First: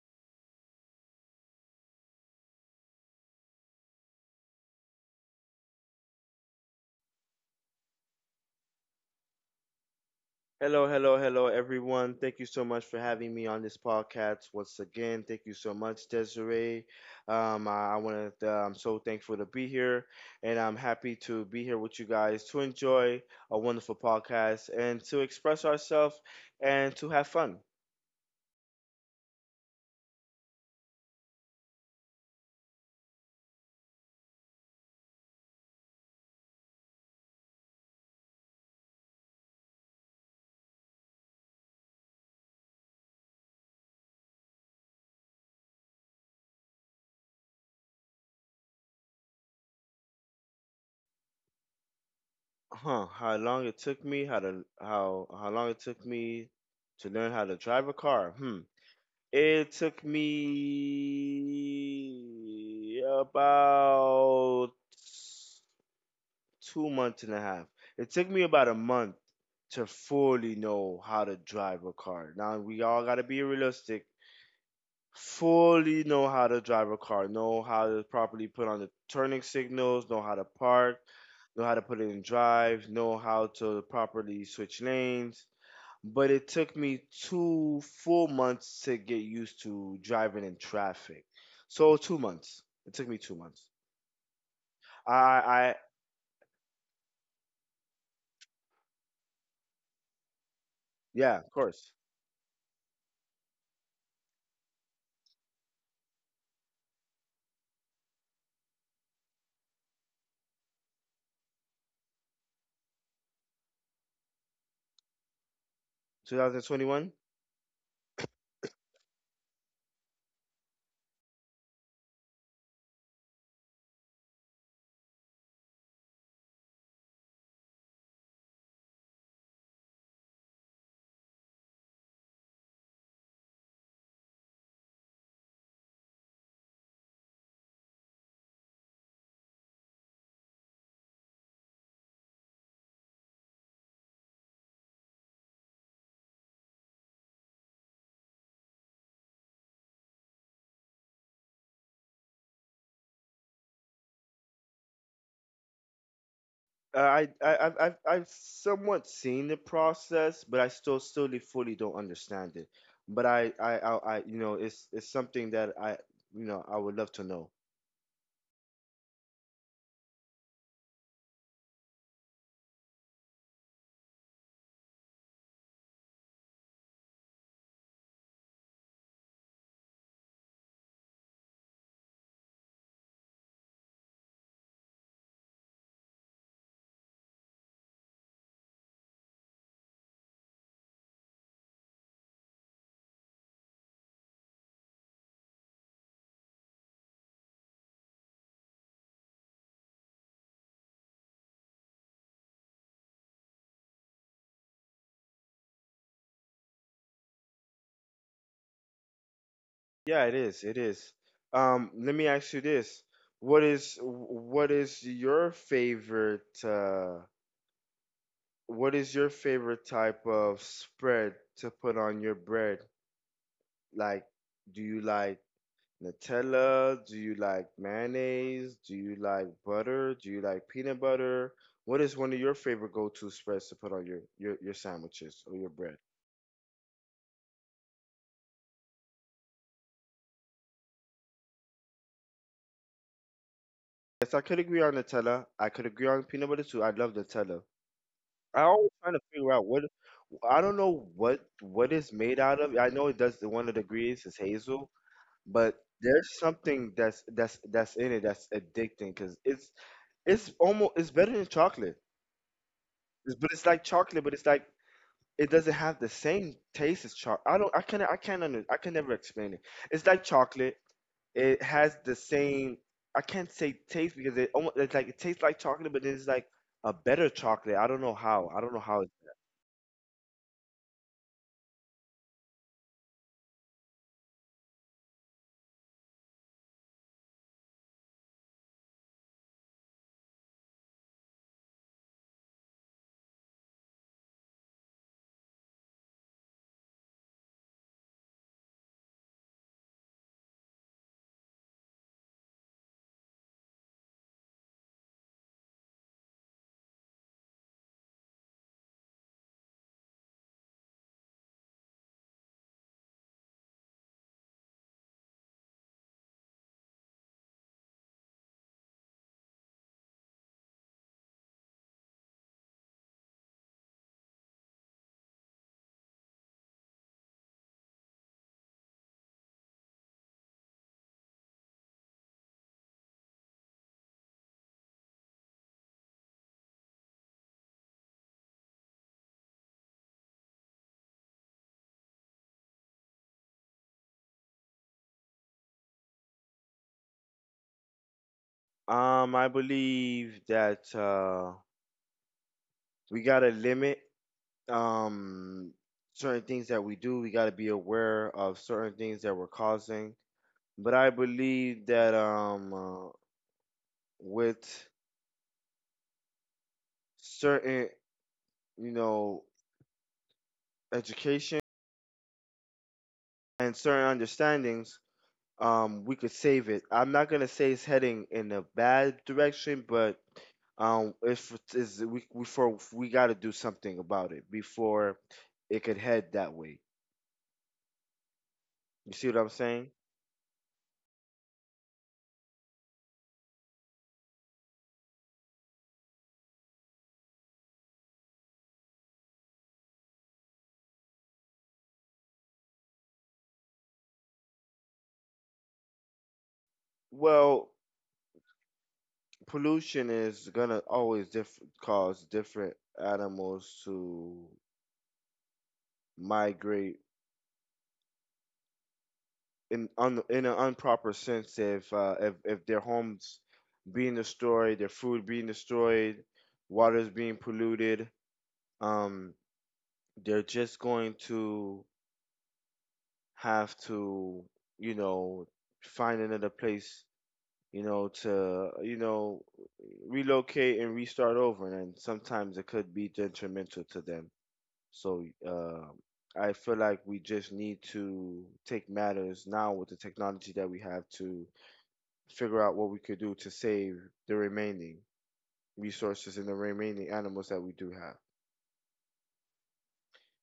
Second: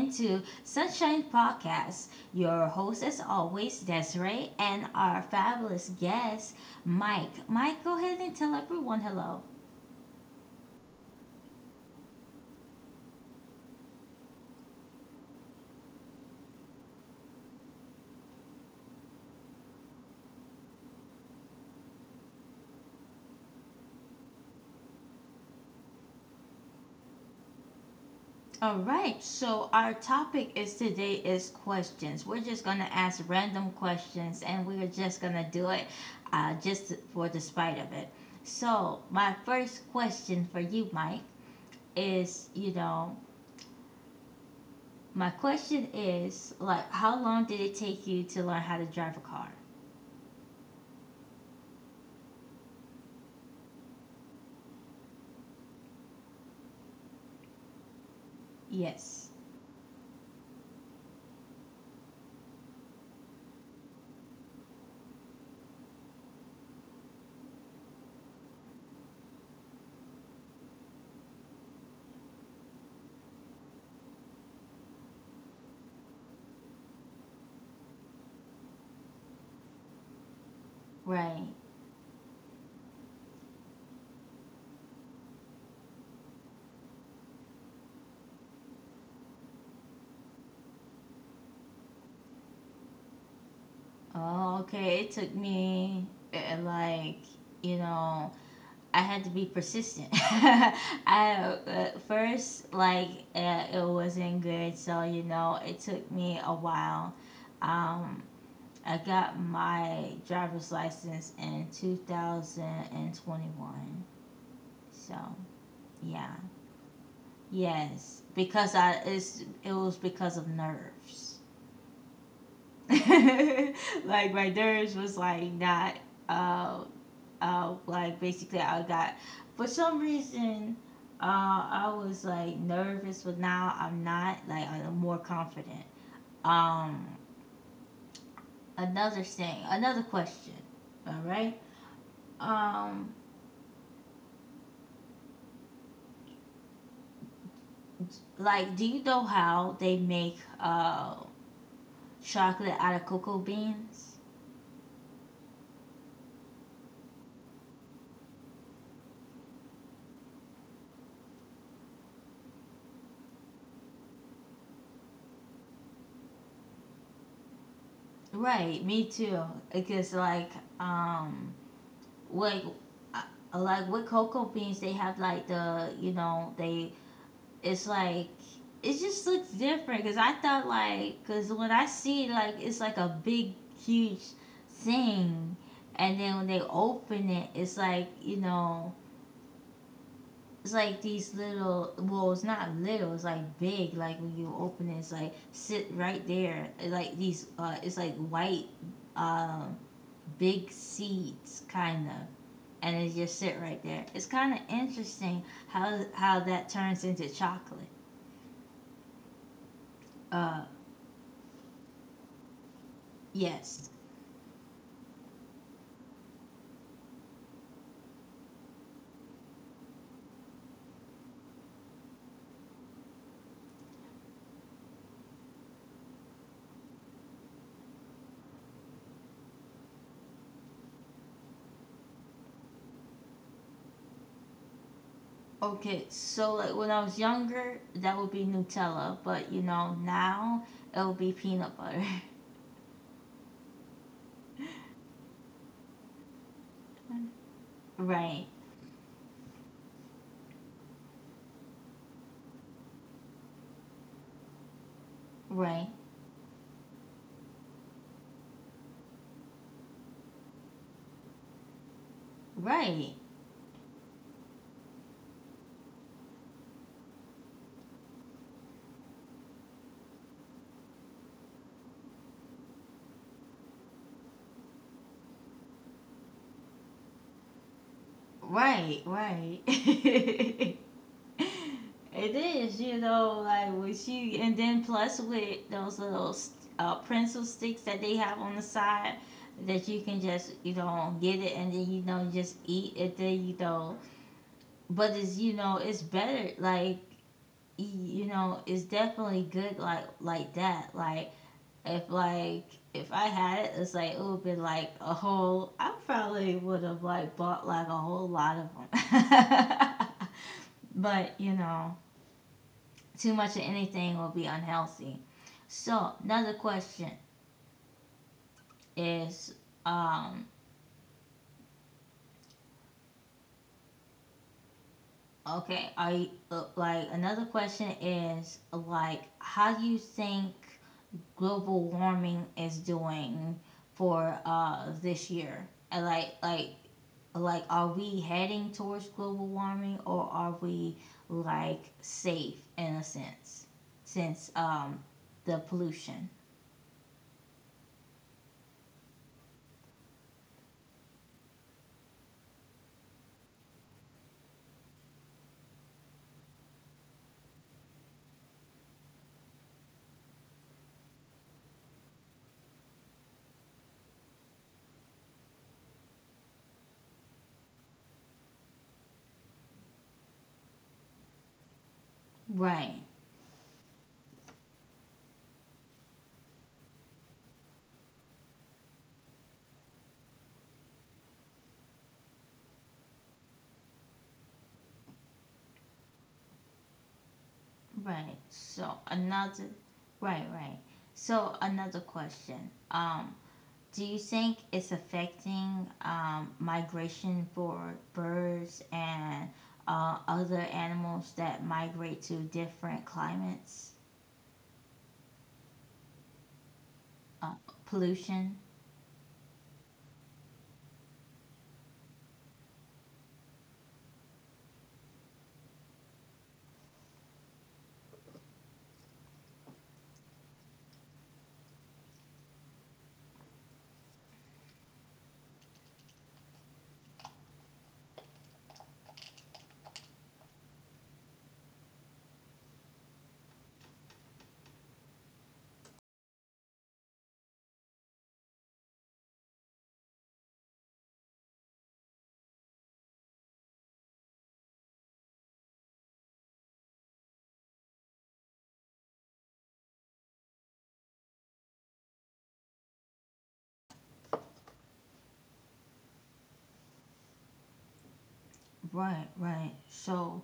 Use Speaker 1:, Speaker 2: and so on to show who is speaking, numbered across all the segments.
Speaker 1: into Sunshine Podcast. Your host, as always, Desiree, and our fabulous guest, Mike. Mike, go ahead and tell everyone hello.
Speaker 2: Hello, hello, hello, everyone. Thank you so much for having me on this podcast once again. Thank you so much, Desiree. I want to. I'm so thankful to be here, and I'm happy to be here with you guys to enjoy a wonderful podcast and to express ourselves and to have fun.
Speaker 1: All right. Our topic is today is questions. We're just going to ask random questions and we're just going to do it just for the spite of it. So, my first question for you, Mike, is my question is, like, how long did it take you to learn how to drive a car?
Speaker 2: Huh? How long it took me? How to how how long it took me to learn how to drive a car? Hmm.
Speaker 1: Yes.
Speaker 2: It took me about 2 months and a half. It took me about a month to fully know how to drive a car. Now we all gotta be realistic. Fully know how to drive a car, know how to properly put on the turning signals, know how to park,
Speaker 1: Right.
Speaker 2: know how to put it in drive, know how to properly switch lanes. But it took me two full months to get used to driving in traffic. So 2 months. It took me 2 months.
Speaker 1: Oh, okay. It
Speaker 2: I
Speaker 1: took
Speaker 2: I
Speaker 1: me, like, you know, I had to be persistent.
Speaker 2: yeah, of
Speaker 1: I
Speaker 2: course.
Speaker 1: first, like, it wasn't good, so it took me a while. Um, I got my driver's license in 2021. So, yeah.
Speaker 2: 2021.
Speaker 1: Yes, because I it's it was because of nerves. Like my nerves was like not uh like basically I got, for some reason, uh I was like nervous, but now I'm not. Like, I'm more confident. Um another thing, another question. All right? Um like, do you know how they make chocolate out of cocoa beans?
Speaker 2: I I've somewhat seen the process, but I still fully don't understand it. But I it's something that I I would love to know.
Speaker 1: Right, me too. Because, um, like, uh, like, with cocoa beans, they have like the, you know, they, it's like it just looks different. Cause I thought like, cause when I see it, like, it's like a big huge thing, and then when they open it, it's like, you know. It's like these little, well, it's not little. It's like big. Like when you open it, it's like sit right there. It's like these, it's like white, um, big seeds kind of, and it just sit right there. It's kind of interesting how that turns into chocolate.
Speaker 2: Yeah, it
Speaker 1: uh
Speaker 2: is. It is. Let me ask you this: what
Speaker 1: yes.
Speaker 2: is what is your favorite what is your favorite type of spread to put on your bread? Like, do you like Nutella? Do you like mayonnaise? Do you like butter? Do you like peanut butter? What is one of your favorite go-to spreads to put on your sandwiches or your bread?
Speaker 1: Okay, so like when I was younger that would be Nutella, but you know, now it would be peanut butter.
Speaker 2: Yes, I could agree on Nutella. I could agree on peanut butter too. I love Nutella.
Speaker 1: right
Speaker 2: I always trying to figure out what I don't know what is made out of. I know it does one of the ingredients is hazel, but
Speaker 1: right
Speaker 2: there's something that's in it that's addicting because it's almost it's better than chocolate.
Speaker 1: right
Speaker 2: But it's like chocolate, but it's like it doesn't have the same taste as chocolate. I don't. I can't. Under, I can never explain it. It's like chocolate. It has the same. I can't say taste because it almost it's like it tastes like chocolate, but it's like a better chocolate. I don't know how. I don't know
Speaker 1: right
Speaker 2: how.
Speaker 1: Right. It is, you know, like with you, and then plus with those little pencil sticks that they have on the side that you can just, you know, get it and then, you know, just eat it, then, you know, but it's, you know, it's better, like, you know, it's definitely good, like that. Like, if I had it, it's like, it would be like a whole, I probably would have, like, bought, like, a whole lot of them. But, you know, too much of anything will be unhealthy. So another question is, um, okay, are you, like, another question is like, how do you think global warming is doing for this year? And like, are we heading towards global warming or are we like safe in a sense since the pollution?
Speaker 2: I believe that we gotta limit um certain things that we do. We gotta be aware of certain things that we're causing. But I believe that with certain you know education
Speaker 1: Right.
Speaker 2: and certain understandings, we could save it. I'm not gonna say it's heading in a bad direction, but if it is we got to do something about it before it could head that way.
Speaker 1: Right. So
Speaker 2: You see what I'm
Speaker 1: another
Speaker 2: saying?
Speaker 1: Right, right. So another question. Do you think it's affecting migration for birds and other animals that migrate to different climates? Uh,
Speaker 2: Well,
Speaker 1: pollution?
Speaker 2: pollution is gonna always cause different animals to migrate in an improper sense if if their homes being destroyed, their food being destroyed, water is being polluted. Um, they're just going to have to you know find another place to relocate and restart over and sometimes it could be detrimental to them so I feel like we just need to take matters now with the technology that we have to figure out what we could do to save the remaining resources and the remaining animals that we do have.
Speaker 1: Right, right. So,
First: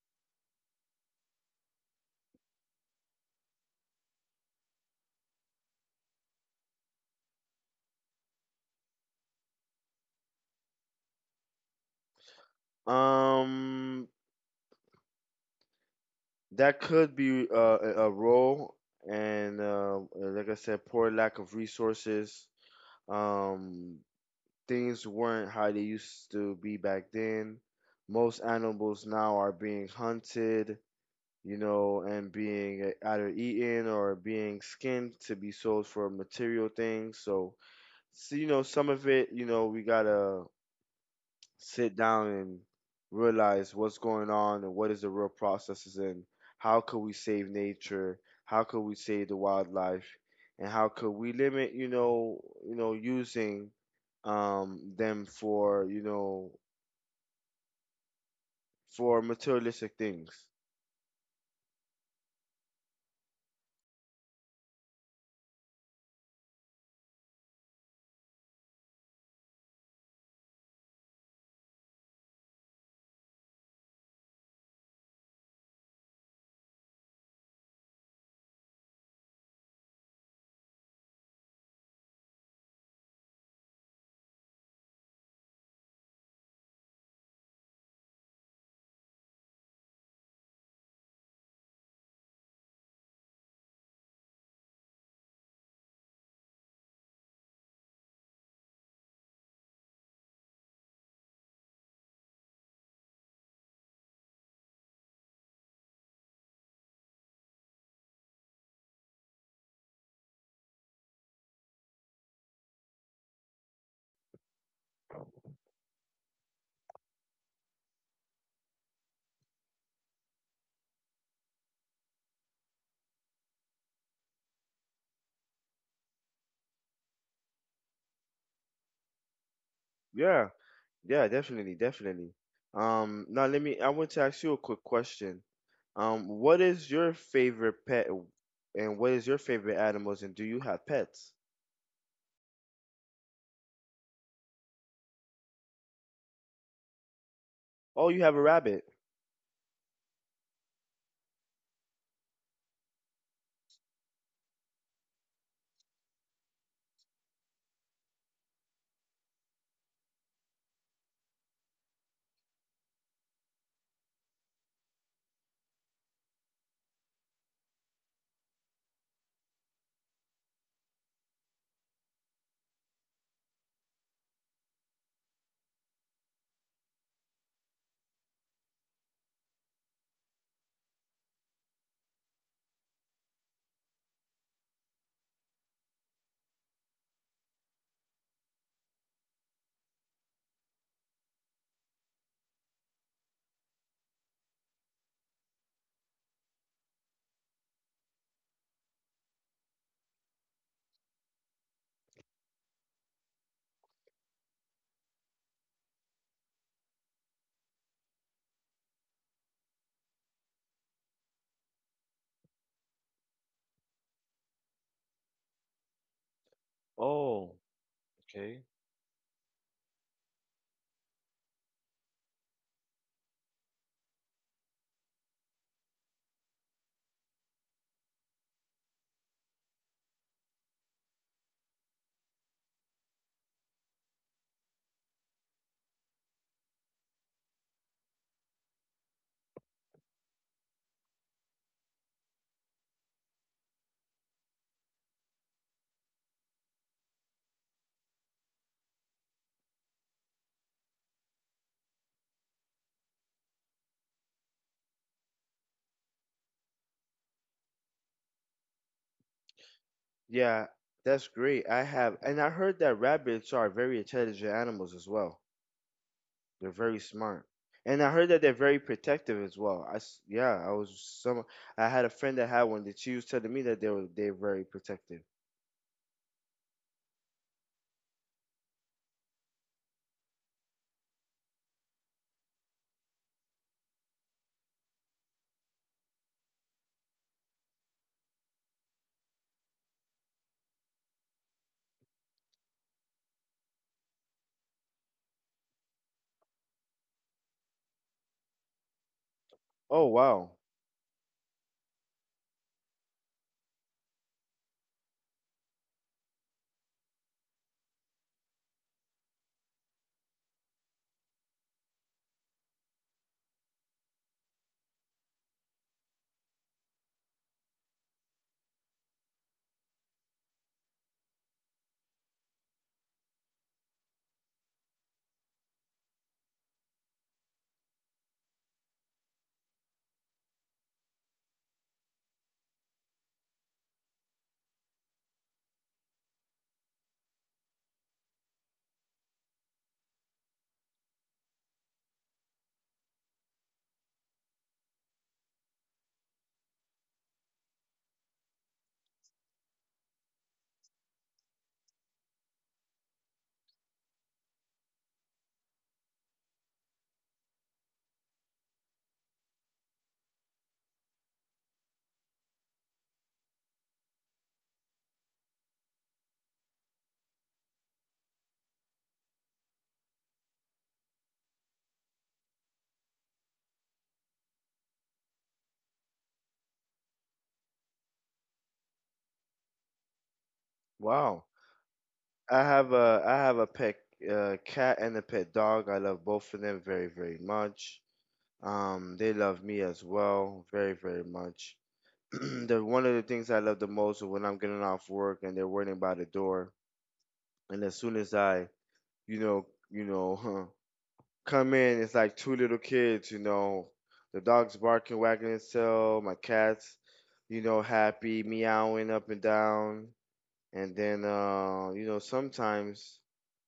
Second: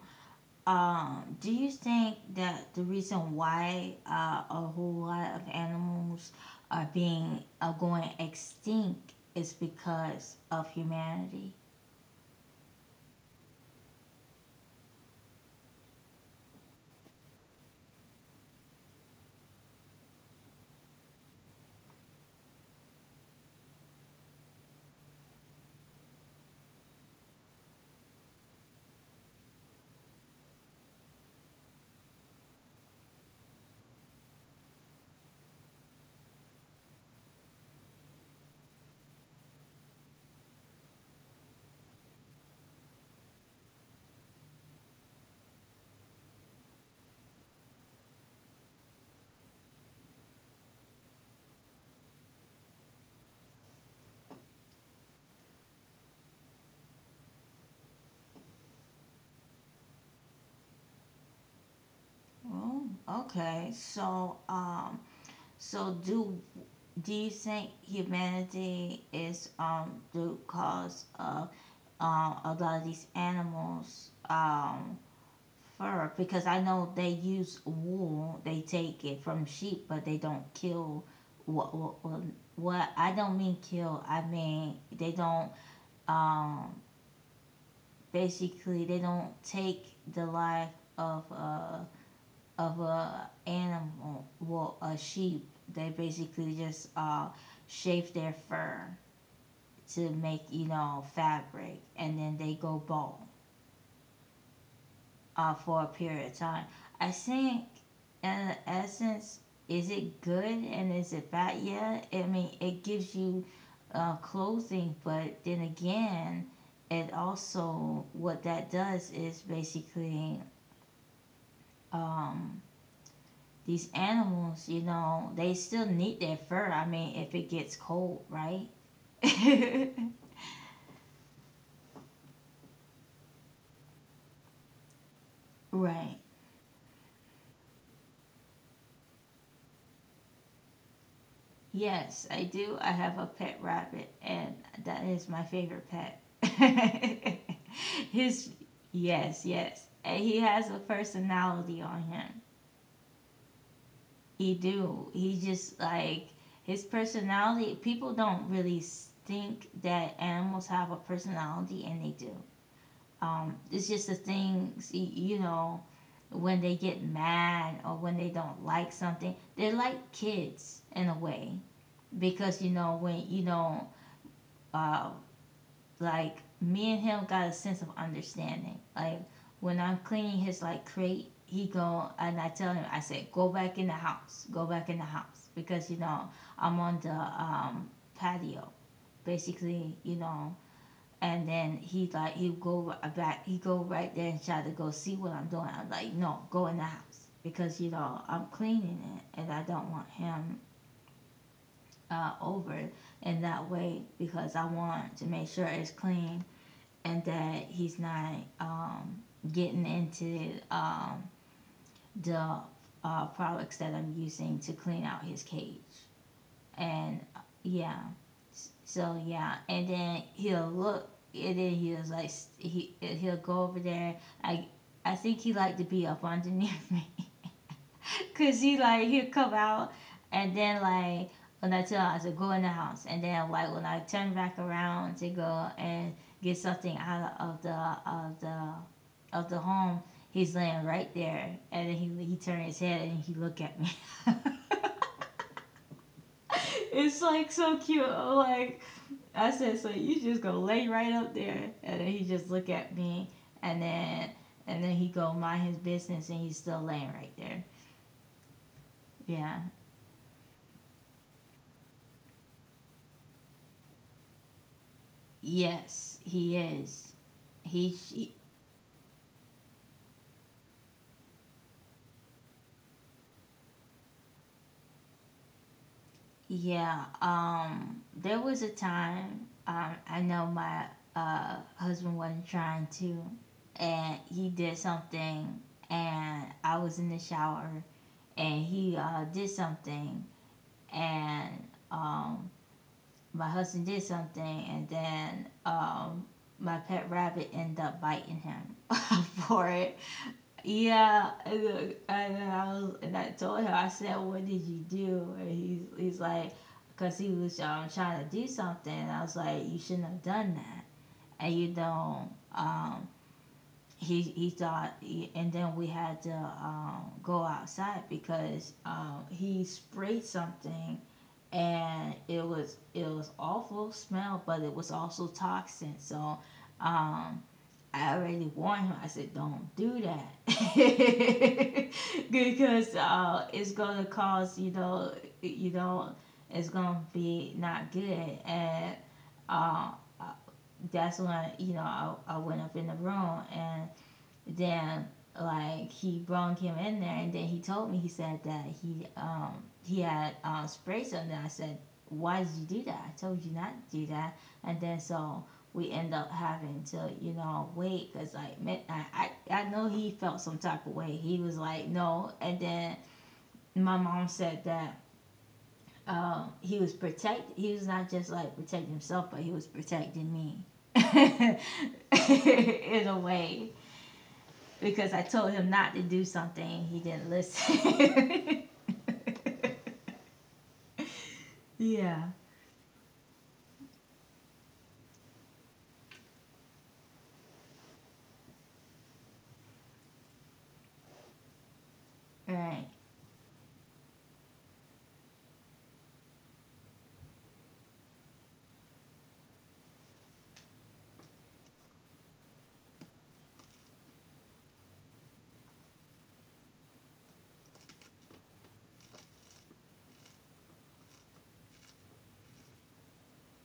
Speaker 1: Do you think that the reason why a whole lot of animals are going extinct is because of humanity?
Speaker 2: Um, that could be a role, and like I said, poor lack of resources. Um, things weren't how they used to be back then. Most animals now are being hunted, you know, and being either eaten or being skinned to be sold for material things. So you know, some of it, you know, we gotta sit down and realize what's going on and what is the real processes and how could we save nature, how could we save the wildlife, and how could we limit, using them for, you know, for materialistic things.
Speaker 1: Oh, okay. So, so do you think humanity is the cause of a lot of these animals fur, because I know they use wool. They take it from sheep, but they don't kill. What what? I don't mean kill. I mean they don't. Um, basically, they don't take the life of a animal. Well, a sheep. They basically just shave their fur to make, you know, fabric, and then they go bald for a period of time. I think, in essence, is it good and is it bad? Yeah, I mean, it gives you clothing, but then again, it also, what that does is basically, um, these animals, you know, they still need their fur. I mean, if it gets cold, right?
Speaker 2: Yeah, yeah, definitely, definitely. Now let me. I want to ask you a quick question.
Speaker 1: Right.
Speaker 2: What is your favorite pet and what is your favorite animals and do you have pets?
Speaker 1: Yes, I do. I have a pet rabbit, and that is my favorite pet.
Speaker 2: Oh, you have a
Speaker 1: His,
Speaker 2: rabbit.
Speaker 1: yes, yes. And he has a personality on him. He do. He just like his personality. People don't really think that animals have a personality, and they do. It's just the things you know when they get mad or when they don't like something. They're like kids in a way because you know when you know uh, like me and him got a sense of understanding. Like when I'm cleaning his like crate, he go and I tell him, I say go back in the house, go back in the house, because you know I'm on the patio basically, you know. And then he like he go back, he go right there and try to go see what I'm doing. I'm like, no, go in the house, because you know I'm cleaning it and I don't want him over in that way because I want to make sure it's clean and that he's not getting into, the products that I'm using to clean out his cage. And
Speaker 2: Oh,
Speaker 1: yeah,
Speaker 2: okay.
Speaker 1: so yeah, and then he'll look, and then he'll like he'll go over there. I I think he like to be up underneath me. Cause he like he'll come out and then like when I tell her to go in the house and then like when I turn back around to go and get something out of the of the of the home, he's laying right there, and then he turned his head and he look at me. It's like so cute. I'm like, I said, so you just go lay right up there, and then he just look at me and then and then he go mind his business and he's still laying right there. Yeah.
Speaker 2: Yeah, that's great. I have, and I heard that rabbits are very intelligent animals as well.
Speaker 1: Yes, he
Speaker 2: They're very
Speaker 1: is.
Speaker 2: smart. And I heard
Speaker 1: He
Speaker 2: that they're very protective as well. Yeah, I was some, I had a friend that had one that she was telling me that they're very protective.
Speaker 1: Yeah. There was a time. I know my husband wasn't trying to, and he did something, and I was in the shower, and he did something, and um my husband did something, and then my pet rabbit ended up biting him for it.
Speaker 2: Oh, wow.
Speaker 1: Yeah, and, look, and then I was, and I told him, I said, "What did you do?" And he's like, "Cause he was trying to do something." And I was like, "You shouldn't have done that." And you don't. Um, and then we had to go outside because he sprayed something, and it was awful smell, but it was also toxin. So, um, I already warned him. I said, don't do that because it's gonna cause, you know, you know, it's gonna be not good. And uh, uh, that's when, you know, I went up in the room and then like he brought him in there, and then he told me he said that he had sprays on. I said, why did you do that? I told you not to do that. And then so we end up having to, you know, wait because like I, I know he felt some type of way. He was like, no. And then my mom said that he was not just like protecting himself but he was protecting me in a way because I told him not to do something. He didn't listen.
Speaker 2: Wow.
Speaker 1: Yeah.
Speaker 2: I have a pet cat and a pet dog. I love both of them very, very much. They love me as well, very, very much. The
Speaker 1: Right.
Speaker 2: one of the things I love the most is when I'm getting off work and they're waiting by the door, and as soon as I, you know, you know, huh, come in, it's like two little kids, you know, the dog's barking, wagging its tail, my cat's, you know, happy, meowing up and down, and then you know, sometimes,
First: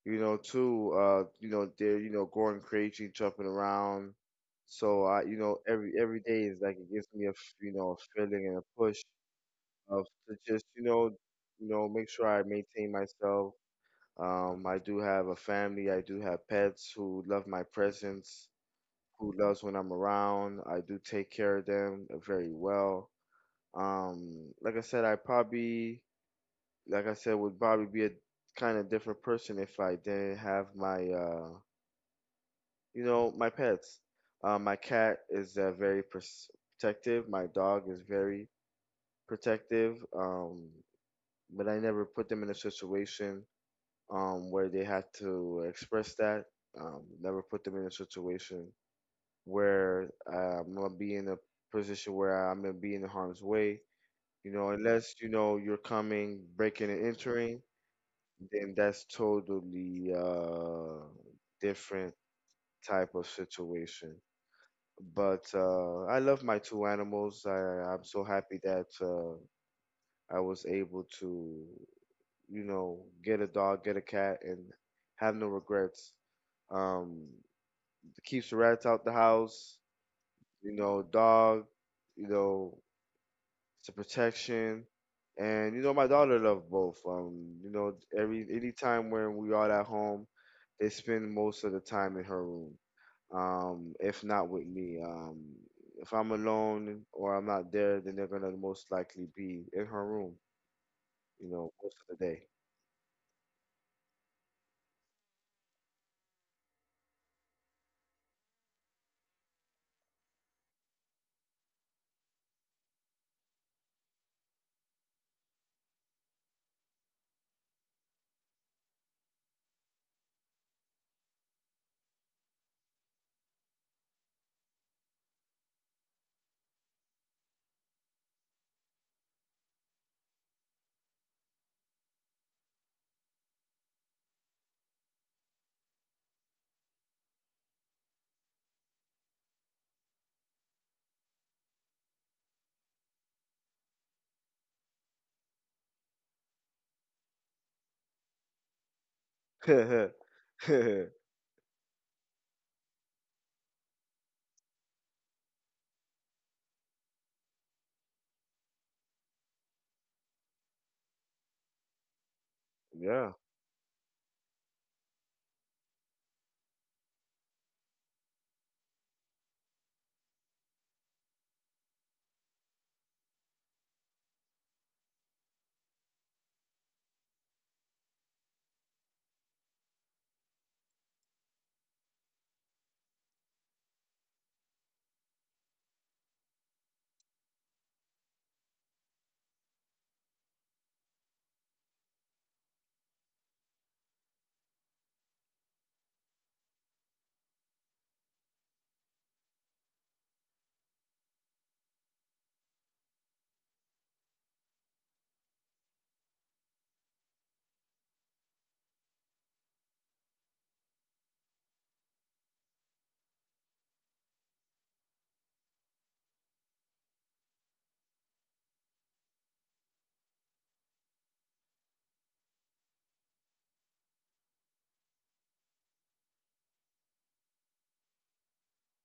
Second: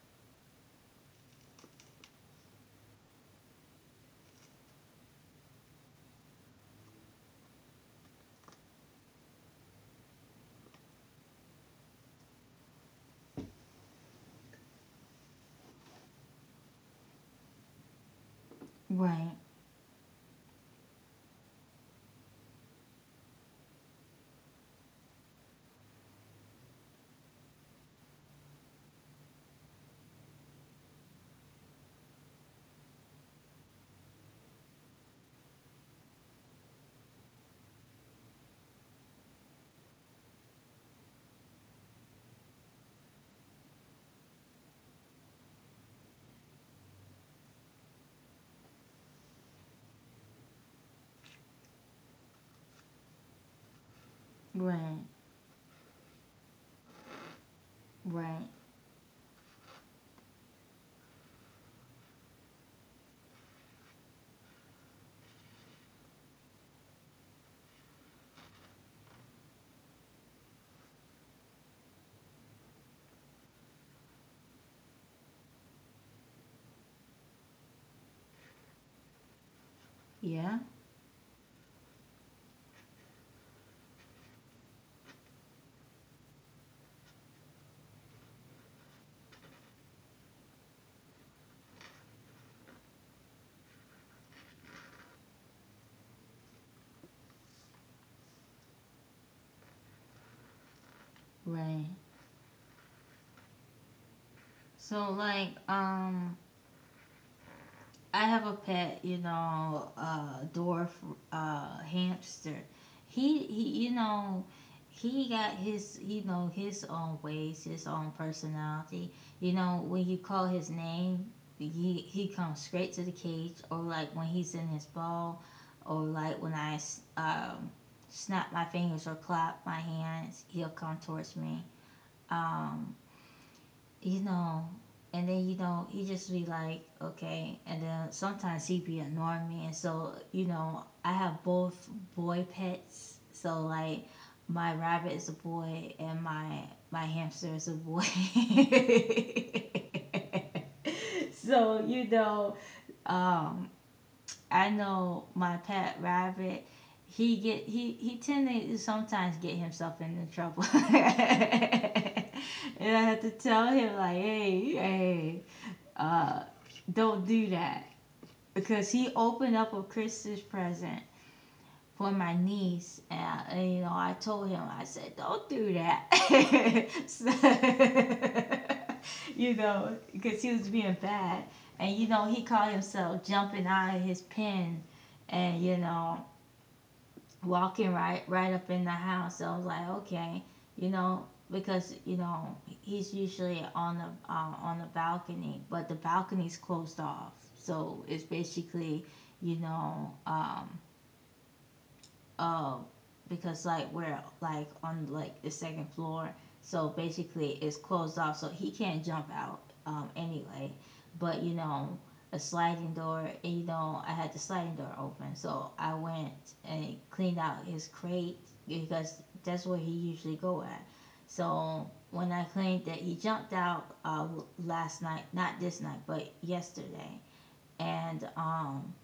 Speaker 2: you know, they're, you know, going crazy, jumping around. So I, you know, every day is like it gives me you know, a feeling and a push of to just, make sure I maintain myself. I do have a family. I do have pets who love my presence, who
Speaker 1: Right.
Speaker 2: loves when I'm around. I do take care of them very well. Um, like I said, I probably like I said, would probably be a kind of different person if I didn't have my, you know, my pets. My cat is very protective. My dog is very protective. But I never put them in a situation where they had to express that. Never put them in a situation where I'm gonna be in a position where I'm gonna be in harm's way. You know,
Speaker 1: Right.
Speaker 2: unless you know you're coming, breaking and entering
Speaker 1: Right.
Speaker 2: then that's totally different type of situation. But I love my two animals. I'm so happy that I was able to, you know, get a dog, get a cat, and have no regrets. Um, keeps the rats out the house.
Speaker 1: Yeah.
Speaker 2: You know, dog. You know, it's a protection. And you know, my daughter loved both. You know, every any time when we are at home, they spend most of the time in her room. If not with me. If I'm alone or I'm not there, then they're gonna most likely be in her room, you know,
Speaker 1: Right.
Speaker 2: most of the
Speaker 1: So, like, I have a pet, you know, dwarf hamster. You know, he got his, you know, his own ways, his own personality. You know, when you call his name, he he comes straight to the cage. Or like when he's in his ball, or like when I snap my fingers or clap my hands, he'll come towards me. Um, you know, and then you know he just be like, okay, and then sometimes he be annoying me, and so you know I have both boy pets, so like my rabbit is a boy and my hamster is a boy.
Speaker 2: day.
Speaker 1: So you know, um, I know my pet rabbit. He tend to sometimes get himself into trouble, and I have
Speaker 2: Yeah,
Speaker 1: to tell him, like, hey, hey, uh, don't do that, because he opened up a Christmas present for my niece, and you know, I told him, I said, don't do that. So, you know, because he was being bad, and you know, he caught himself jumping out of his pen, and you know, walking up in the house. So I was like, okay, you know, because you know he's usually on the, on the balcony, but the balcony's closed off, so it's basically, you know, um, because like we're like on like the second floor, so basically it's closed off, so he can't jump out anyway. But you know, a sliding door, and you know, I had the sliding door open, so I went and cleaned out his crate because that's where he usually go at. So when I claimed that he jumped out last night, not this night, but yesterday, and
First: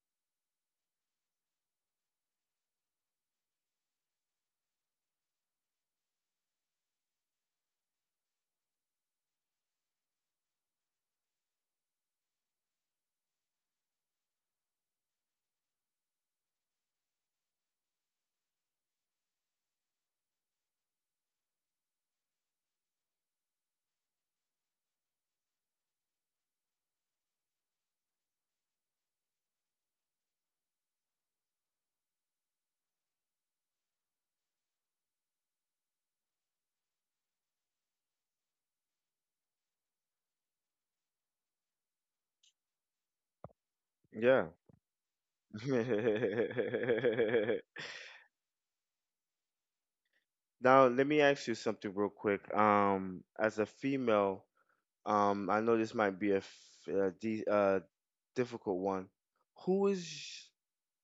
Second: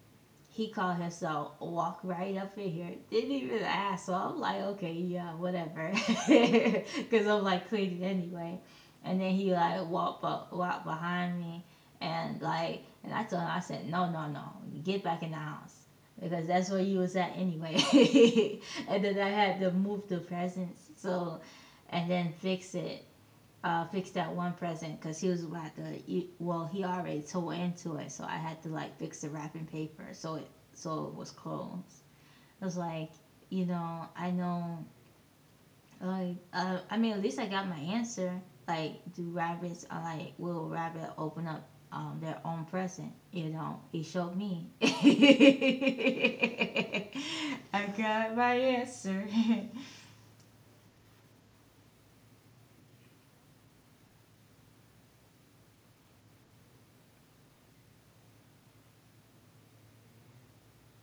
Speaker 1: he called himself walk right up in here. Didn't even ask. So I'm like, okay, yeah, whatever. Cause I'm like cleaning anyway. And then he like walked up, walked behind me and like and I told him I said, No, no, no. Get back in the house. Because that's where you was at anyway. And then I had to move the presents so and then fix it fix that one present because he was about to eat. Well, he already tore into it, so I had to like fix the wrapping paper so it was closed. It was like you know I know like I mean at least I got my answer. Like do rabbits are like will rabbit open up their own present? You know he showed
Speaker 2: yeah.
Speaker 1: me. I got my answer.
Speaker 2: Now, let me ask you something real quick. As a female, um, I know this might be a difficult one. Who is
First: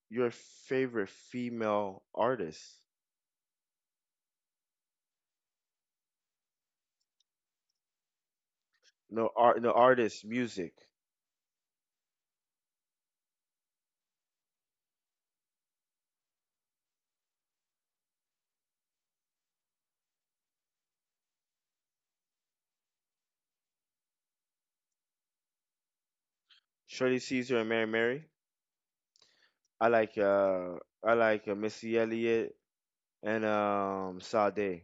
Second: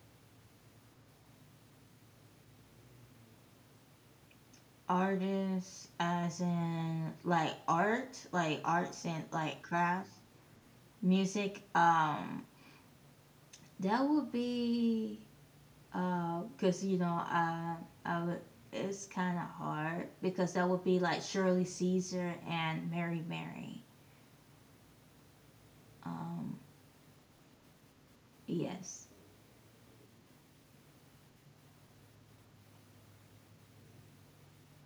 Speaker 2: your favorite female artist?
Speaker 1: Artists as in like art, like arts and
Speaker 2: No
Speaker 1: like
Speaker 2: art, no
Speaker 1: crafts,
Speaker 2: artist, music.
Speaker 1: music. That would be cause you know I would. It's kind of hard because that would be like Shirley Caesar and Mary Mary. Um,
Speaker 2: Shirley Caesar and Mary Mary.
Speaker 1: yes.
Speaker 2: I like uh, I like Missy Elliott and Sade.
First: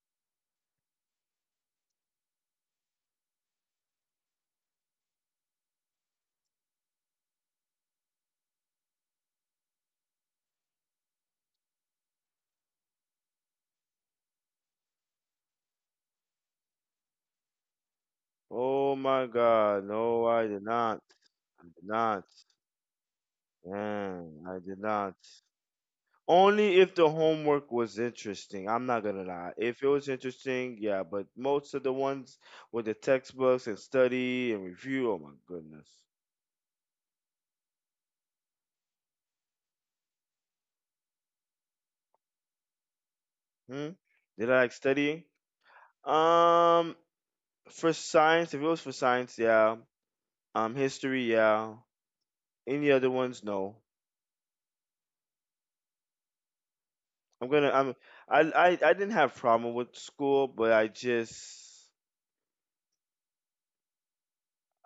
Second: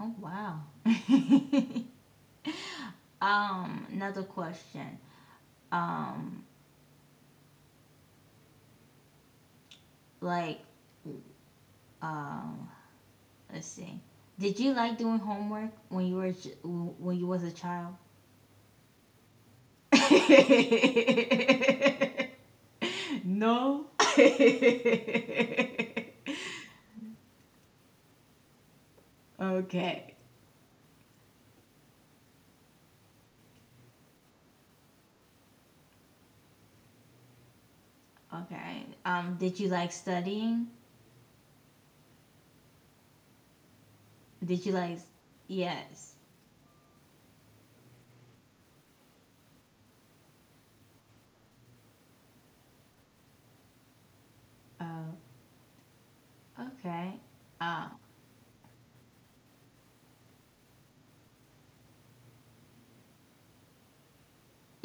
Speaker 1: Oh wow. Another question. Um, like um Let's see. Did you like doing homework when you were when you was a child?
Speaker 2: Oh my God, I did not,
Speaker 1: No.
Speaker 2: man, I did not.
Speaker 1: Okay.
Speaker 2: Only if the homework was interesting. I'm not gonna lie. If it was
Speaker 1: Okay.
Speaker 2: interesting, yeah, but most of the ones with the textbooks and study and review, oh my goodness.
Speaker 1: Did you like studying?
Speaker 2: Hmm? Did I
Speaker 1: Did you
Speaker 2: like
Speaker 1: like?
Speaker 2: studying?
Speaker 1: Yes.
Speaker 2: Um, for science, if it was for science, yeah. History, yeah. Any other ones, no.
Speaker 1: Oh. Okay.
Speaker 2: I'm gonna.
Speaker 1: Uh.
Speaker 2: I'm. I. I. I didn't have problem with school, but I just.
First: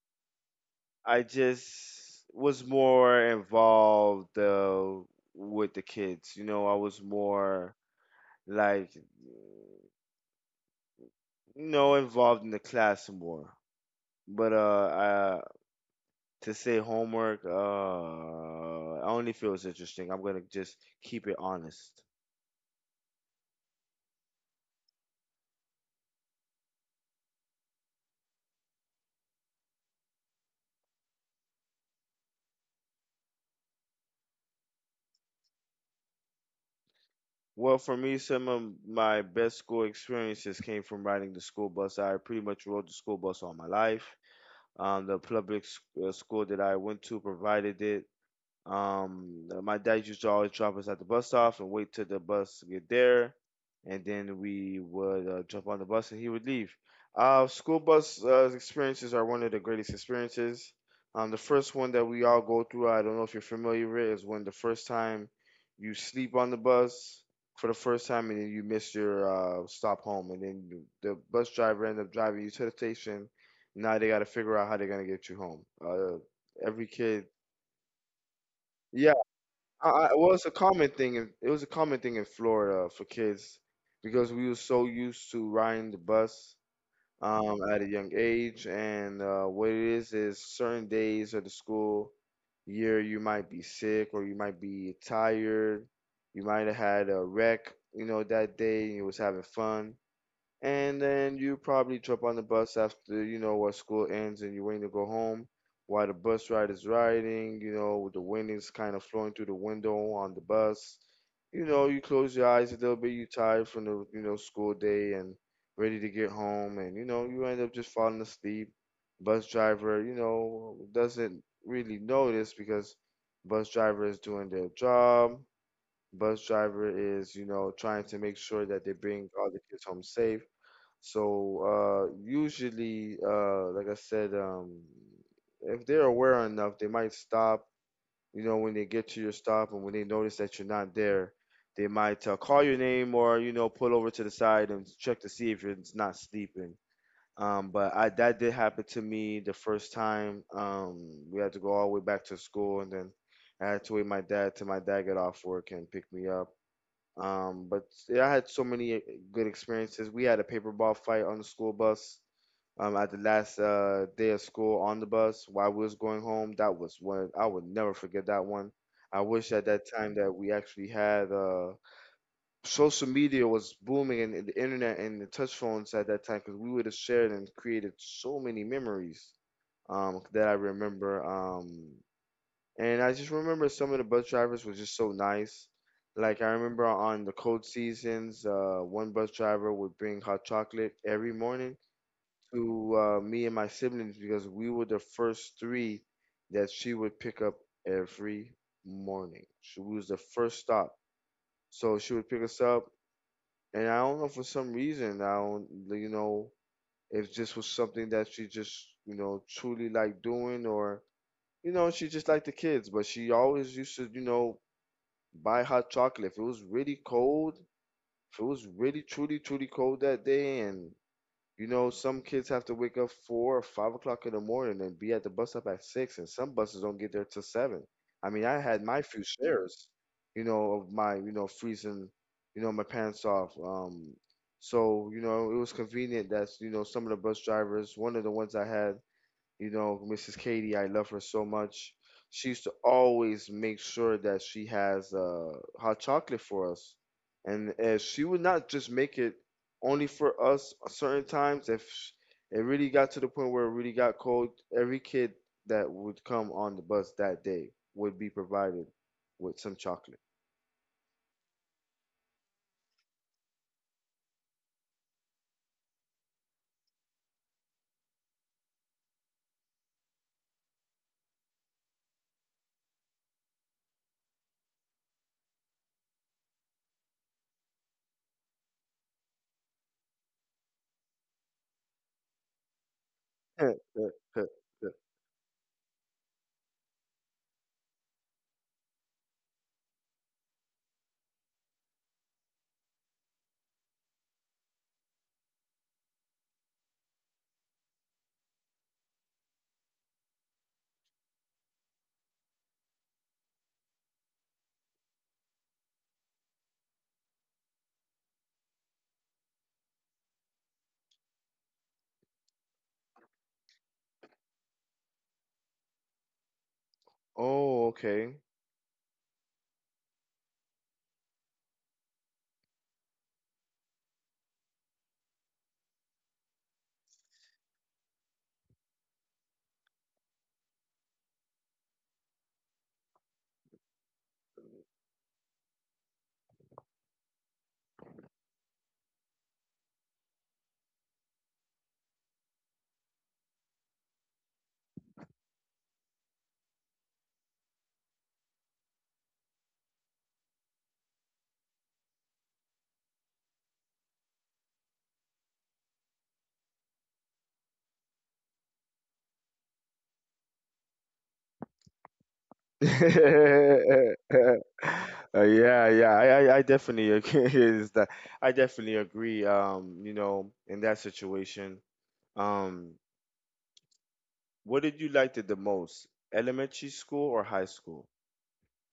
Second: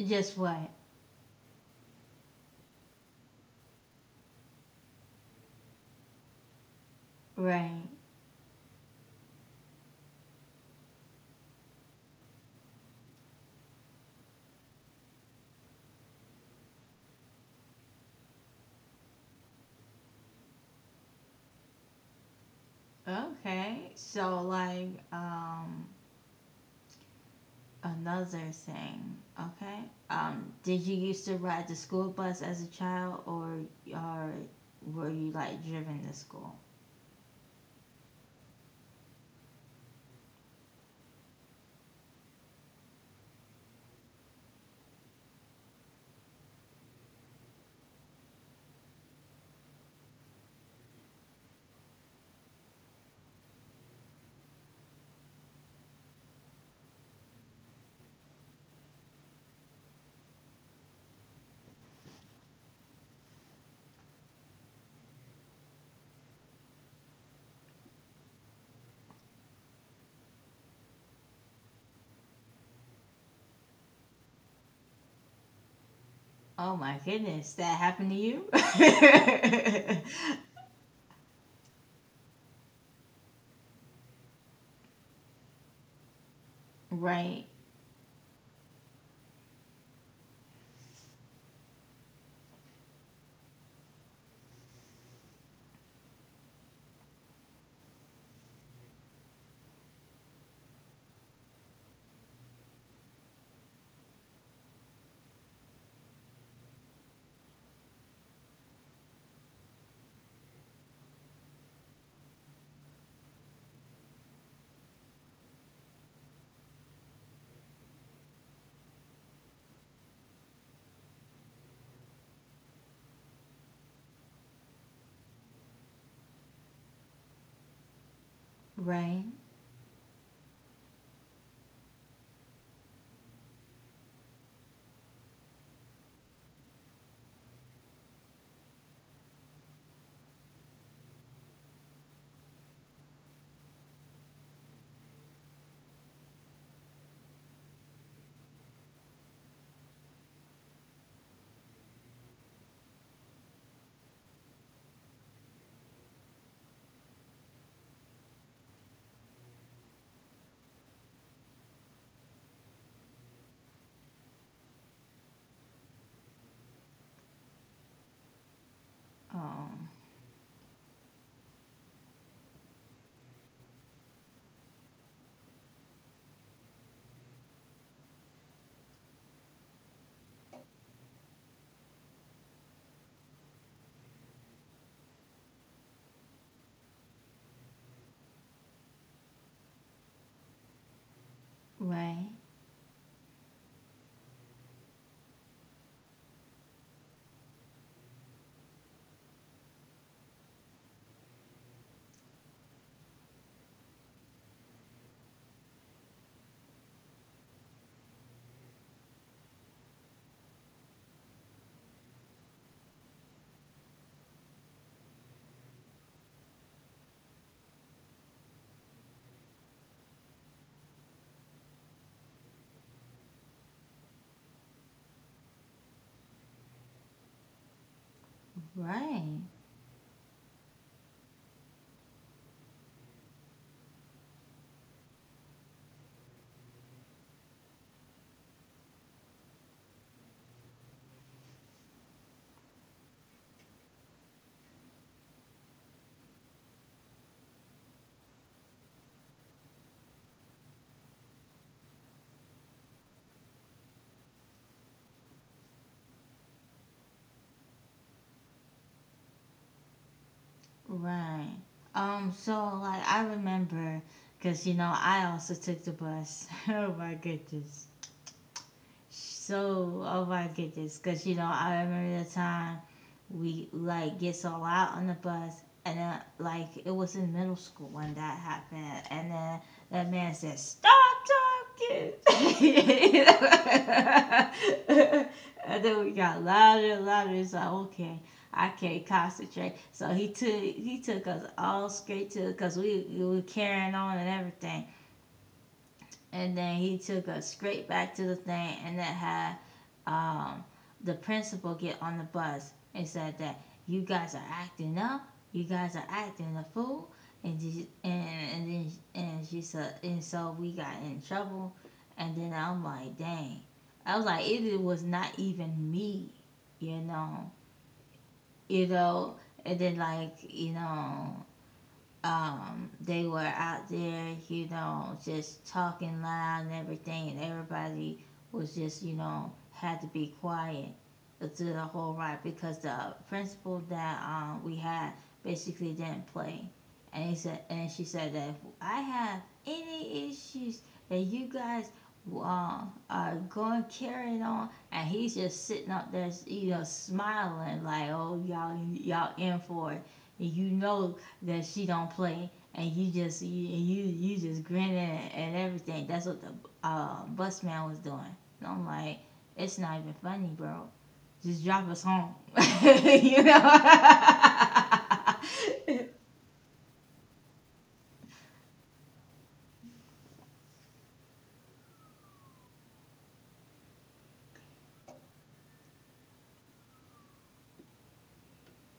Speaker 1: Just what?
Speaker 2: I just was more involved with the kids. You know, I was more
Speaker 1: Right.
Speaker 2: like, you know, involved in the class more. But I, to say homework, I only feel it's interesting. I'm gonna just keep it honest.
Speaker 1: Okay. So like. Another thing, okay. Did you used to ride the school bus as a child, or were you like driven to school?
Speaker 2: Well, for me, some of my best school experiences came from riding the school bus. I pretty much rode the school bus all my life. The school that I went to provided it. My dad used to always drop us at the bus stop and wait till the bus get there, and then we would jump on the bus and he would leave. School bus experiences are one of the greatest experiences. The first one that we all go through, I don't know if you're familiar with, is when the first time you sleep on the bus for the first time and then you miss your stop home, and then the bus driver end up driving you to the station. Now they got to figure out how they're gonna get you home.
Speaker 1: Oh
Speaker 2: Every
Speaker 1: my
Speaker 2: kid.
Speaker 1: goodness, that happened to you?
Speaker 2: I, well, it's a common thing. It was a common thing in Florida for kids because we were so used to riding the bus
Speaker 1: Right,
Speaker 2: at a young age. And what it is certain days of the school year, you might be sick or you might be tired. You might have had a wreck, you know, that day and you was having fun. And then you probably jump on the bus after, you know, what school ends and you're waiting to go home while the bus ride is riding, you know, with the wind is kind of flowing through the window on the bus. You know, you close your eyes a little bit, you tired from the, you know, school day and ready to get home. And, you know, you end up just falling asleep. Bus driver, you know, doesn't really notice because bus driver is doing their job. Bus driver is, you know, trying to make sure that they
Speaker 1: right.
Speaker 2: bring all the kids home safe, so usually, like I said, if they're aware enough, they might stop. You know, when they get to your stop and when they notice that you're not there, they might call your name, or you know, pull over to the side and check to see if you're not sleeping. But I that did happen to me the first time. We had to go all the way back to school, and then I had to wait my dad till my dad got off work and pick me up. But yeah, I had so many good experiences. We had a paper ball fight on the school bus at the last day of school on the bus while we was going home. That was one I would never forget that one. I wish
Speaker 1: Oh,
Speaker 2: at that time that we actually had social media was booming, and the internet and the touch phones at that time, because we would have shared and created so many memories that I remember. And I just remember some of the bus drivers were just so nice. Like I remember on the cold seasons, one bus driver would bring hot chocolate every morning
Speaker 1: right,
Speaker 2: to me and my siblings, because we were the first three that she would pick up every morning. She was the first stop, so she would pick us up. And I don't know, for some reason, I don't, you know, if this was something that she just, you know, truly liked doing, or you know, she just liked the kids, but she always used to, you know, buy hot chocolate. If it was really cold, if it was really truly, truly cold that day, and you know, some kids have to wake up 4 or 5 o'clock in the morning and be at the bus stop at six, and some buses don't get there till seven. I mean, I had my few
Speaker 1: right,
Speaker 2: shares, you know, of my, you know, freezing, you know, my pants off. So, you know, it was convenient that, you know, some of the bus drivers, one of the ones I had, you know, Mrs. Katie, I love her so much. She used to always make sure that she has hot chocolate for us. And she would not just make it only for us at certain times. If it really got to the point where it really got cold, every kid that would come on the bus that day would be provided with some chocolate.
Speaker 1: right. So like I remember, cause you know I also took the bus. Oh my goodness. So, oh my goodness, because you know, I remember the time we like gets all out on the bus, and then like it was in middle school when that happened, and then that man said, "Stop talking," and then we got louder and louder. It's like, okay, I can't concentrate. So he took us all straight to because we were carrying on and everything and then he took us straight back to the thing and that had um, the principal get on the bus and said that you guys are acting up, you guys are acting a fool, and she said and so we got in trouble, and then I'm like dang, I was like it was not even me, you know,
Speaker 2: Oh, okay.
Speaker 1: you know, and then like you know they were out there, you know, just talking loud and everything, and everybody was just, you know, had to be quiet through the whole ride because the principal that we had basically didn't play. And she said that if I have any issues that you guys uh, are going carrying on, and he's just sitting up there, you know, smiling like, oh y'all, y'all in for it. And you know that she don't play, and you just grinning at everything. That's what the bus man was doing. And I'm like, it's not even funny, bro. Just drop us home, you know.
Speaker 2: Yeah, yeah, I definitely agree. Is that I definitely agree. You know, in that situation, um, what did you like it the most, elementary school or high school?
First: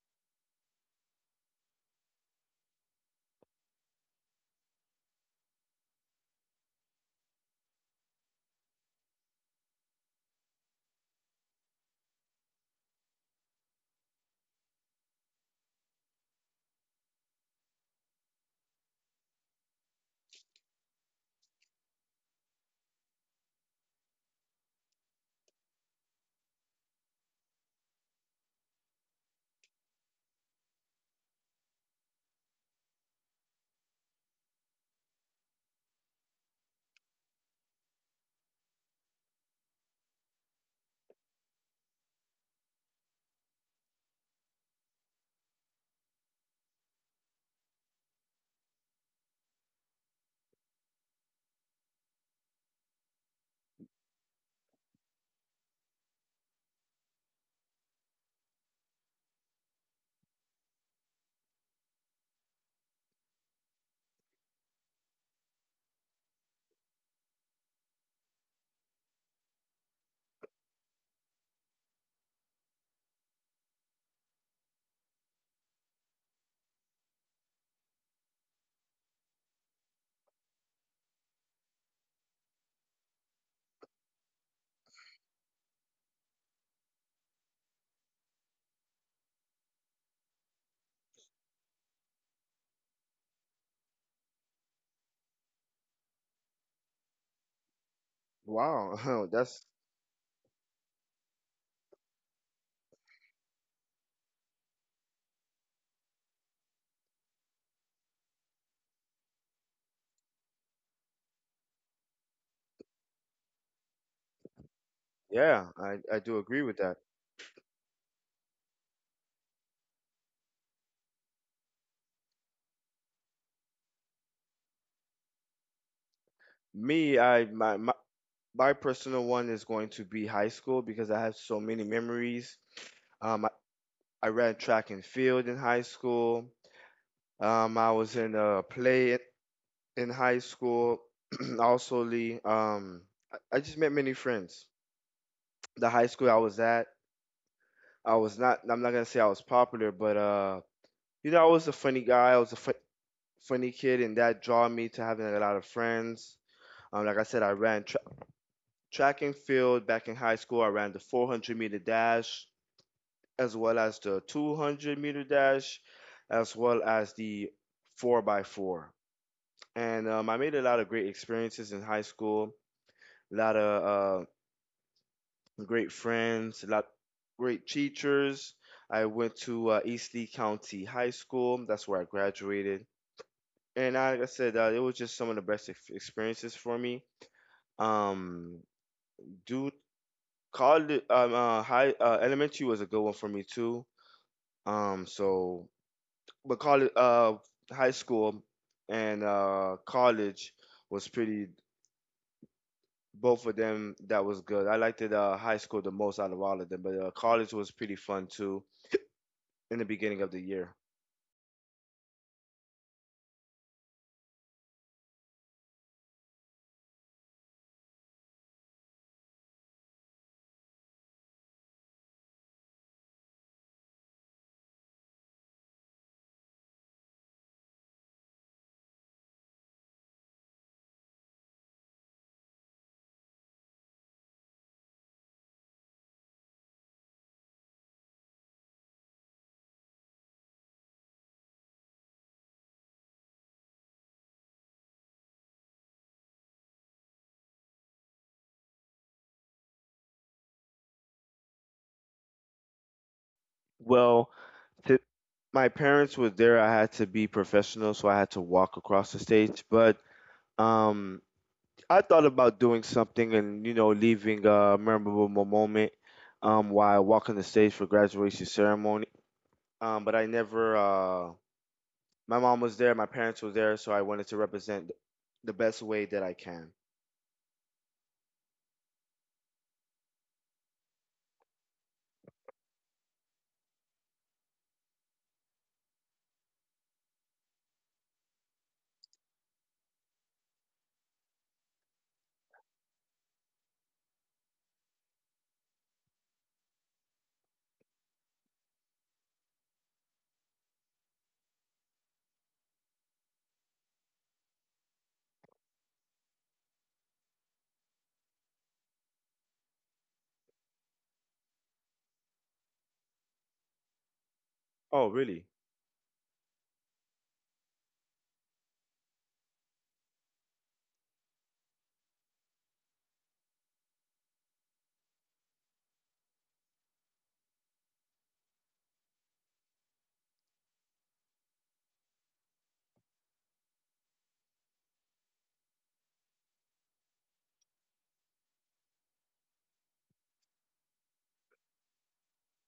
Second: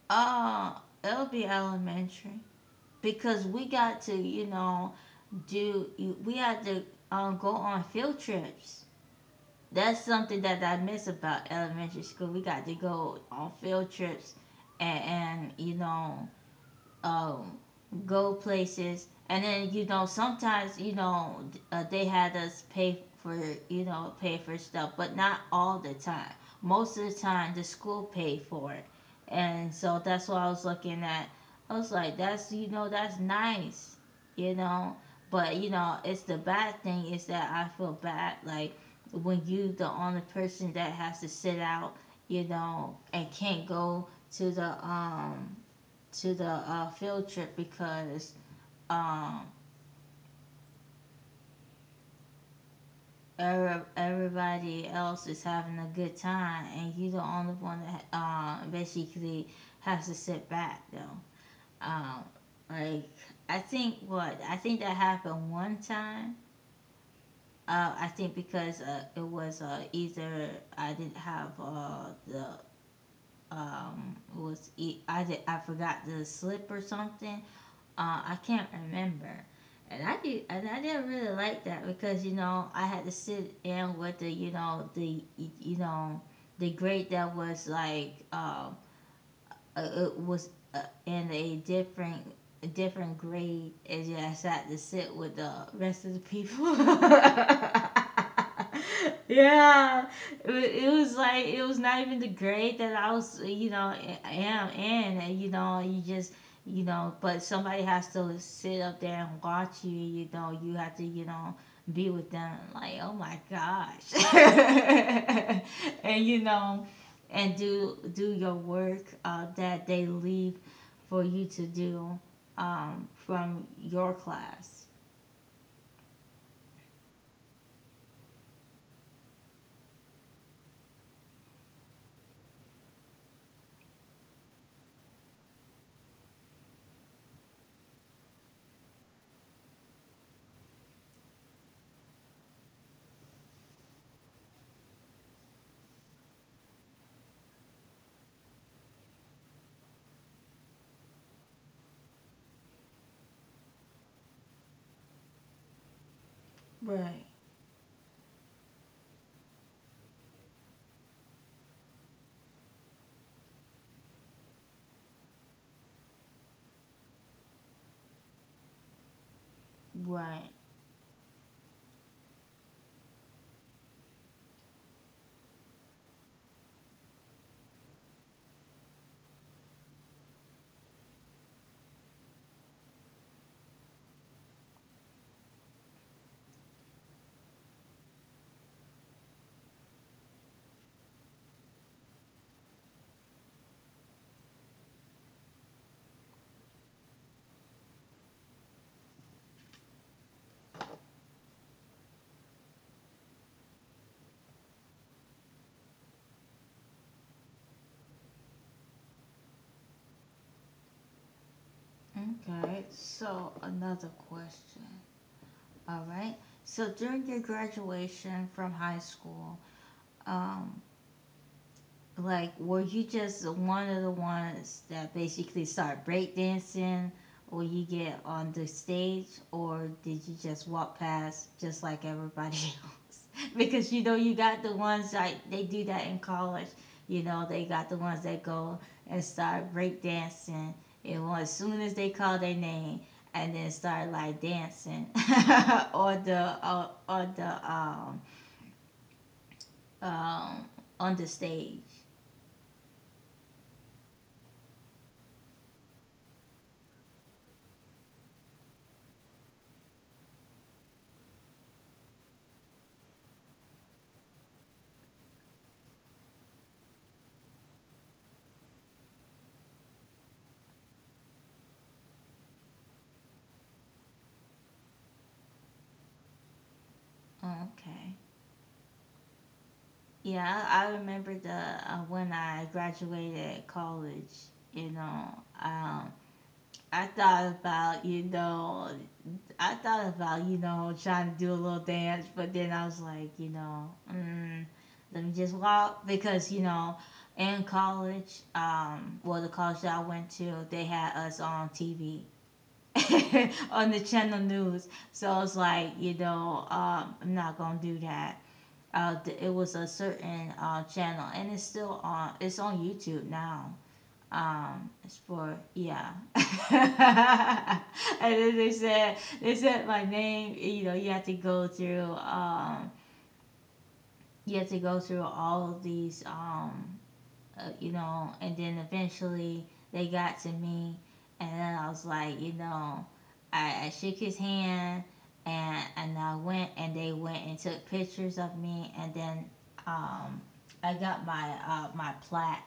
Speaker 1: uh, it'll be elementary because we got to you know do we had to go on field trips. That's something that I miss about elementary school. We got to go on field trips and you know um, go places. And then you know sometimes you know they had us pay for you know pay for stuff, but not all the time. Most of the time the school paid for it, and so that's what I was looking at. I was like, that's you know that's nice, you know. But you know it's the bad thing is that I feel bad like when you the only person that has to sit out, you know, and can't go to the to the field trip because um everybody else is having a good time and you're the only one that basically has to sit back though. Um, like I think what I think that happened one time. I think because it was either I didn't have the it was I did I forgot the slip or something I can't remember. And I didn't really like that because you know I had to sit in with the you know the you know the grade that was like it was in a different grade and just had to sit with the rest of the people.
Speaker 2: Wow, that's
Speaker 1: Yeah, it was like it was not even the grade that I was, you know, I am in, and you know, you just. You know, but somebody has to sit up there and watch you. You know, you have to, you know, be with them. Like, oh my gosh,
Speaker 2: yeah, I
Speaker 1: and
Speaker 2: do
Speaker 1: you
Speaker 2: agree with
Speaker 1: know,
Speaker 2: that.
Speaker 1: and do your work that they leave for you to do from your class.
Speaker 2: Me, my my personal one is going to be high school because I have so many memories. Um, I, I ran track and field in high school. I was in a play in high school, also Lee, I just met many friends. The high school I was at, I was not. I'm not gonna say I was popular, but you know, I was a funny guy. I was a fu- funny kid, and that draw me to having a lot of friends. Like I
Speaker 1: Right.
Speaker 2: said, track and field back in high school. I ran the 400-meter dash, as well as the 200-meter dash, as well as the four by four. And I
Speaker 1: Right.
Speaker 2: made a lot of great experiences in high school. A lot of great friends, a lot great teachers. I went to East Lee County High School. That's where I graduated, and I, like I said it was just some of the best experiences for me. Um, do college, high elementary was a good one for me too. Um, so but college, high school and college was pretty. Both of them that was good. I liked it high school the most out of all of them, but college was pretty fun too in the beginning of the year.
Speaker 1: Okay. So another question. All right. So during your graduation from high school, um, like were you just one of the ones that basically start breakdancing or you get on the stage or did you just walk past just like everybody else because you know you got the ones like they do that in college you know they got the ones that go and start breakdancing and well, as soon as they call their name and then start like dancing on the on the um on the stage.
Speaker 2: Well, th- my parents were there. I had to be professional, so I had to walk across the stage. But um, I thought about doing something and you know leaving a memorable moment while walking the stage for graduation ceremony. But I never. My mom was there, my parents were there, so I wanted to represent the best way that I can.
Speaker 1: Okay. Yeah, I remember the when I graduated college. You know, um, I thought about you know, I thought about you know trying to do a little dance, but then I was like, you know, mm, let me just walk because you know, in college, well, the college that I went to, they had us on TV. On the channel news so it's like you know I'm not gonna do that it was a certain channel, and it's still on. It's on YouTube now.
Speaker 2: Oh,
Speaker 1: It's
Speaker 2: really?
Speaker 1: for yeah. And then they said my name. You know, you have to go through. You have to go through all of these. You know, and then eventually they got to me, and then I was like, you know, I shook his hand, and I went, and they went and took pictures of me, and then um, I got my my plaque,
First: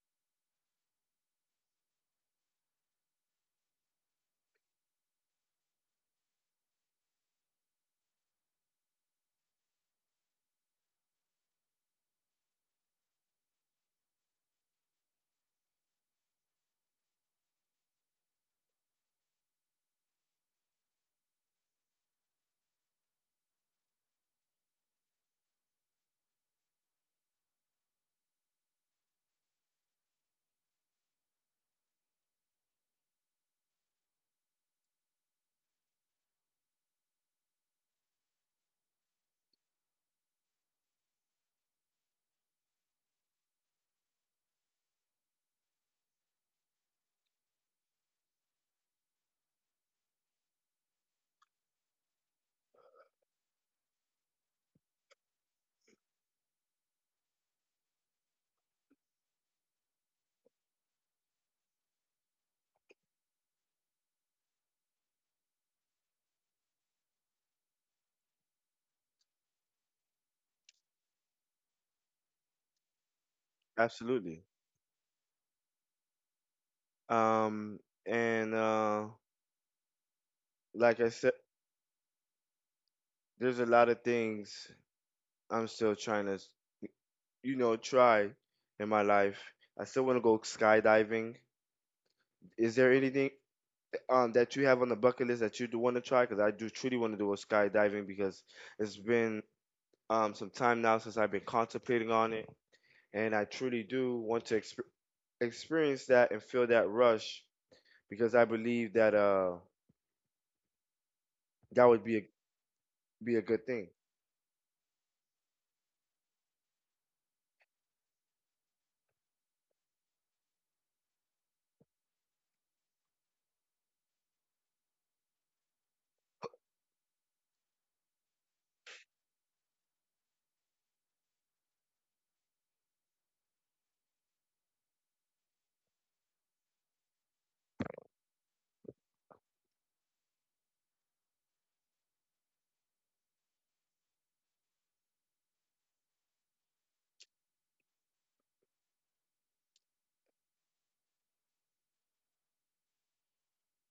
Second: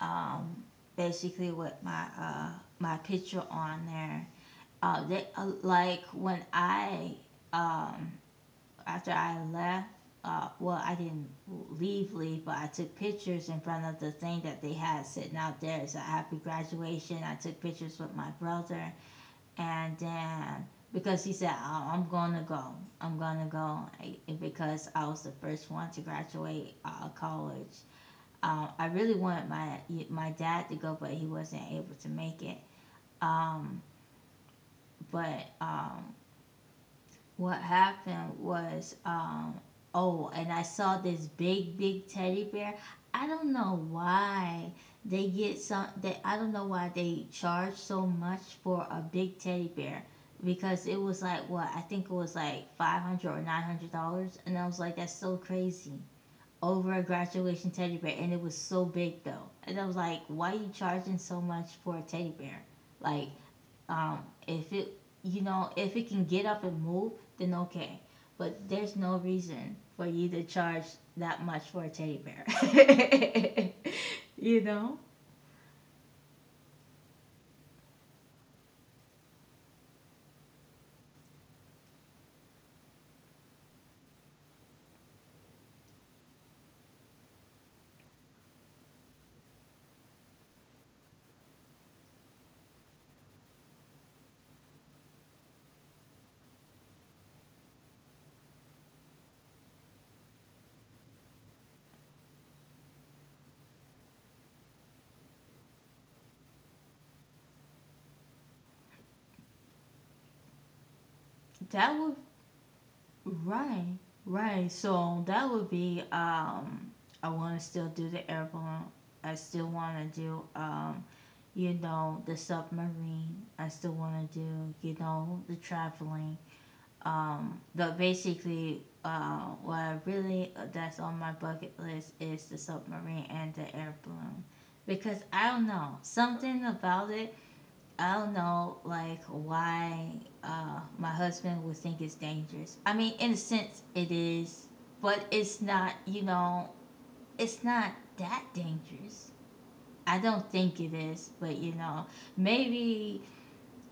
Speaker 1: um, basically with my my picture on there. Like when I um, after I left, well, I didn't leave, leave, but I took pictures in front of the thing that they had sitting out there. It's a happy graduation. I took pictures with my brother, and then because he said, oh, I'm gonna go, because I was the first one to graduate college. I really wanted my dad to go, but he wasn't able to make it. Um, but what happened was um oh and I saw this big big teddy bear. I don't know why they get some they I don't know why they charge so much for a big teddy bear because it was like what I think it was like 500 or $900 and I was like that's so crazy over a graduation teddy bear and it was so big though and I was like why are you charging so much for a teddy bear like if it, you know, if it can get up and move, then okay. But there's no reason for you to charge that much for a teddy bear.
Speaker 2: Absolutely.
Speaker 1: You know,
Speaker 2: Um, and like I said, there's a lot of things I'm still trying to, you know, try in my life. I still want to go skydiving. Is there anything that you have on the bucket list that you do want to try? Because I do truly want to do a skydiving because it's been some time now since I've been contemplating on it, and I truly do want to experience that and feel that rush because I believe that uh that
Speaker 1: that
Speaker 2: would
Speaker 1: would
Speaker 2: be a be a good thing.
Speaker 1: right, right. So that would be. I want to still do the airborne. I still want to do. You know, the submarine. I still want to do, you know, the traveling. But basically, what I really that's on my bucket list is the submarine and the air balloon, because I don't know something about it. I don't know like why my husband would think it's dangerous. I mean, in a sense, it is, but it's not. You know, it's not that dangerous. I don't think it is, but maybe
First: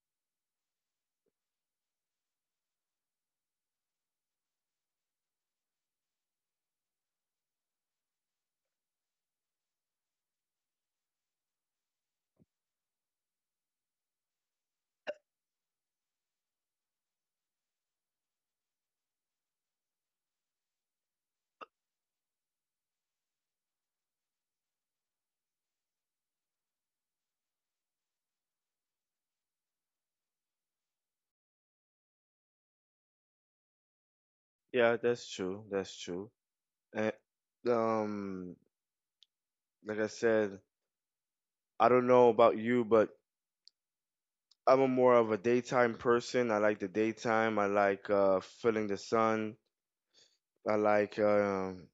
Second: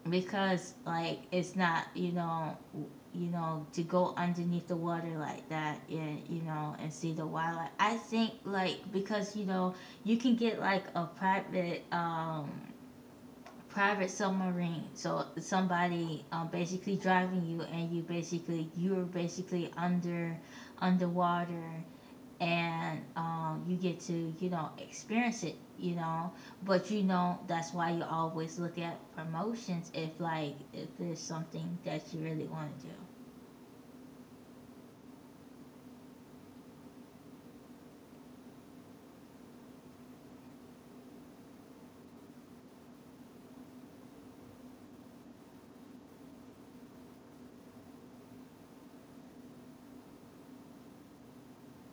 Speaker 1: because like it's not you know you know to go underneath the water like that, and you know and see the wildlife. I think, like because you know you can get like a private private submarine, so somebody basically driving you, and you're basically underwater, and you get to experience it. But that's why you always look at promotions, if there's something that you really want to do.
Speaker 2: Yeah, that's true. That's true. And um, like I said, I don't know about you, but I'm a more of a daytime person. I like the daytime. I like feeling the sun. I like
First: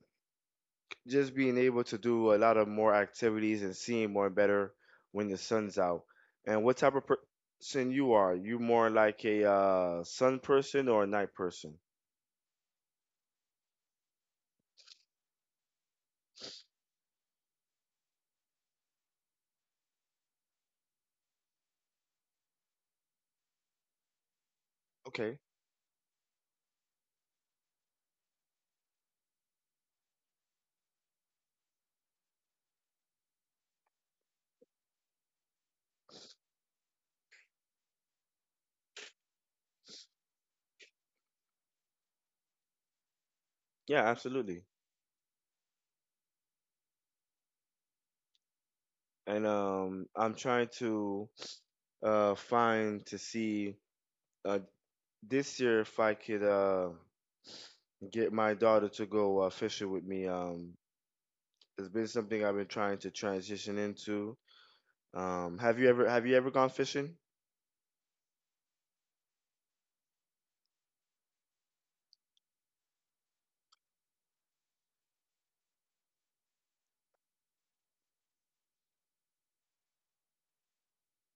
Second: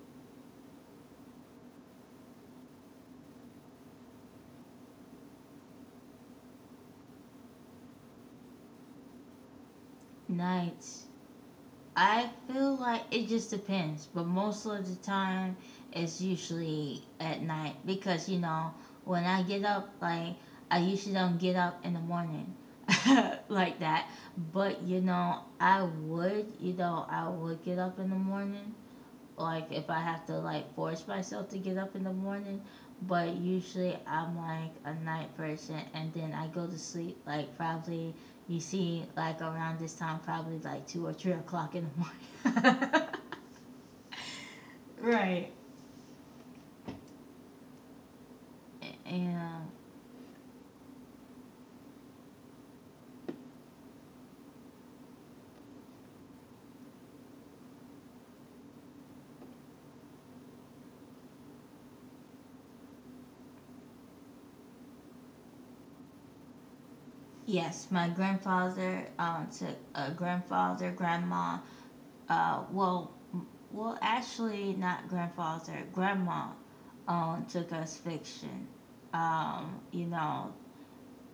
Speaker 2: just being able to do a lot of more activities and seeing more better when the sun's out. And what type of person you are? You more like a sun person or
Speaker 1: Nights.
Speaker 2: a night person?
Speaker 1: I feel like it just depends, but most of the time it's usually at night, because when I get up, I usually don't get up in the morning like that. But
Speaker 2: Okay.
Speaker 1: I would get up in the morning like if I have to, like, force myself to get up in the morning. But usually I'm like a night person, and then I go to sleep, like, probably, you see, like, around this time, probably like 2 or 3 o'clock in the morning.
Speaker 2: Yeah, absolutely.
Speaker 1: Right.
Speaker 2: And
Speaker 1: And
Speaker 2: I'm trying to find to see uh, this year if I could get my daughter to go fishing with me. It's been something I've been trying to transition into. Have you ever gone fishing?
Speaker 1: yes, my grandfather took a grandma, uh well well, actually, not grandfather, grandma, took us fiction. Um, you know,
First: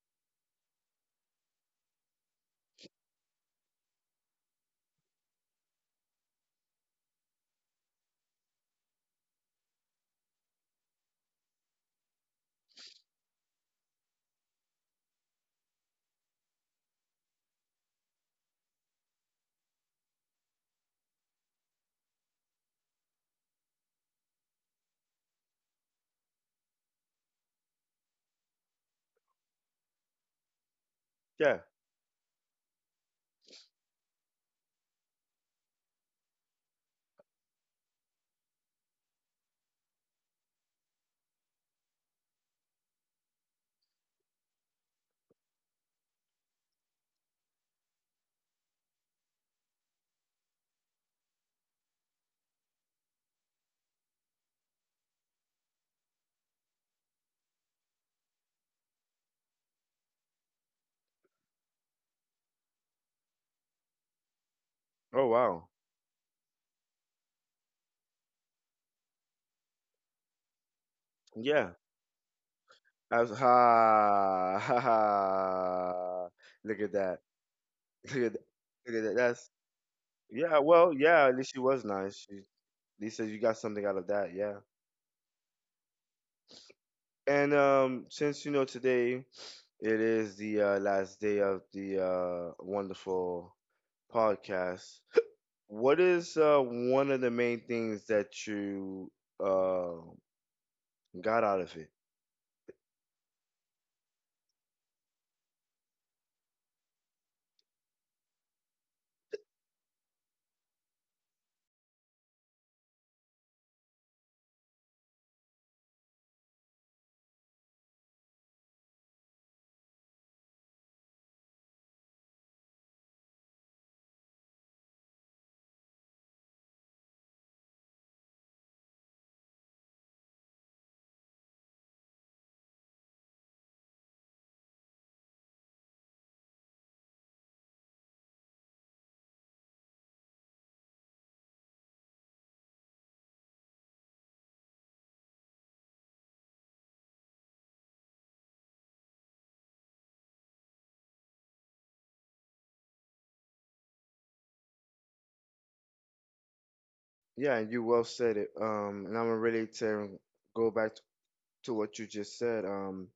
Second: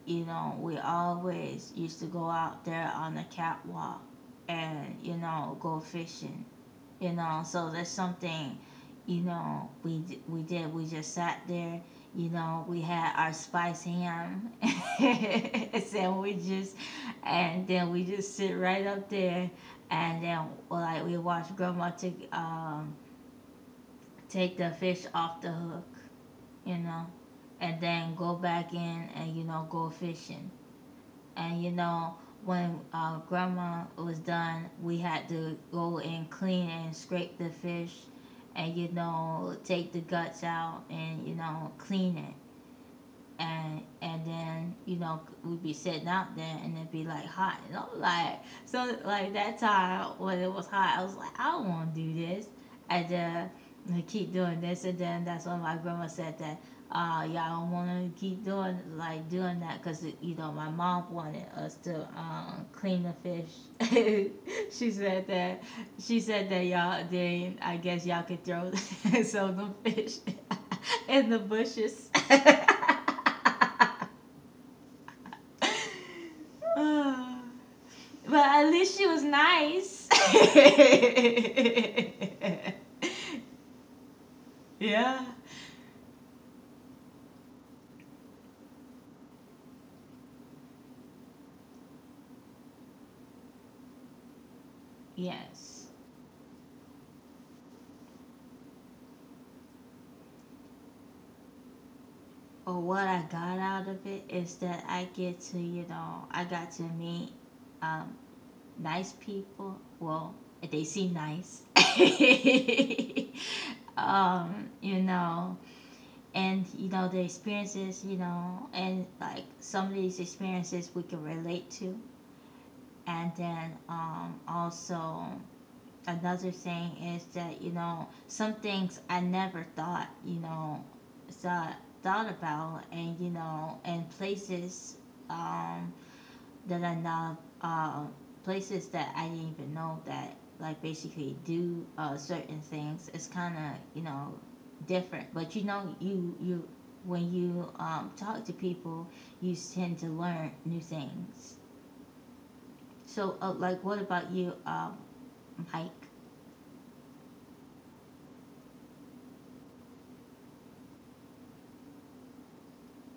Speaker 1: we always used to go out there on the catwalk and, go fishing, So that's something, you know, we did. We just sat there, we had our spice ham sandwiches, and then we just sit right up there, and then, like, we watch grandma take take the fish off the hook, you know, and then go back in and go fishing.
Speaker 2: Yeah.
Speaker 1: And you know, when uh, grandma was done, we had to go and clean and scrape the fish and, take the guts out and, clean it. And then, we'd be sitting out there and it'd be like hot, and I'm like, so, like, that time when it was hot, I was like, I don't want to do this. And then I keep doing this, and then that's when my grandma said that y'all don't want to keep doing, like, doing that, because my mom wanted us to clean the fish. She
Speaker 2: Oh
Speaker 1: said that,
Speaker 2: wow.
Speaker 1: she said that, y'all, then I guess y'all could throw some of the fish in the
Speaker 2: Yeah.
Speaker 1: bushes.
Speaker 2: I was, ha ha ha. Look at that. Look at
Speaker 1: But
Speaker 2: that.
Speaker 1: at
Speaker 2: Look
Speaker 1: least
Speaker 2: at
Speaker 1: she
Speaker 2: that.
Speaker 1: was
Speaker 2: That's
Speaker 1: nice.
Speaker 2: yeah. Well, yeah. At least she was nice. She, at least you got something out of that. Yeah.
Speaker 1: Yeah.
Speaker 2: And since you know today, it is the last day of the wonderful podcast.
Speaker 1: Yes.
Speaker 2: What is one of the main things that you uh, got out of it.
Speaker 1: But what I got out of it is that I get to, you know, I got to meet um, nice people. Well, they seem nice. um, you know, and the experiences, you know, and like some of these experiences we can relate to. And then also, another thing is that, some things I never thought, thought thought about, and, and places, um that I know, places that I didn't even know that, like, basically do certain things. It's kind of, different. But, you know you you when you talk to people, you tend to learn new things. So, like, what about you, Mike?
Speaker 2: Yeah, and you well said it. And I'm gonna really to go back t- to what you just said.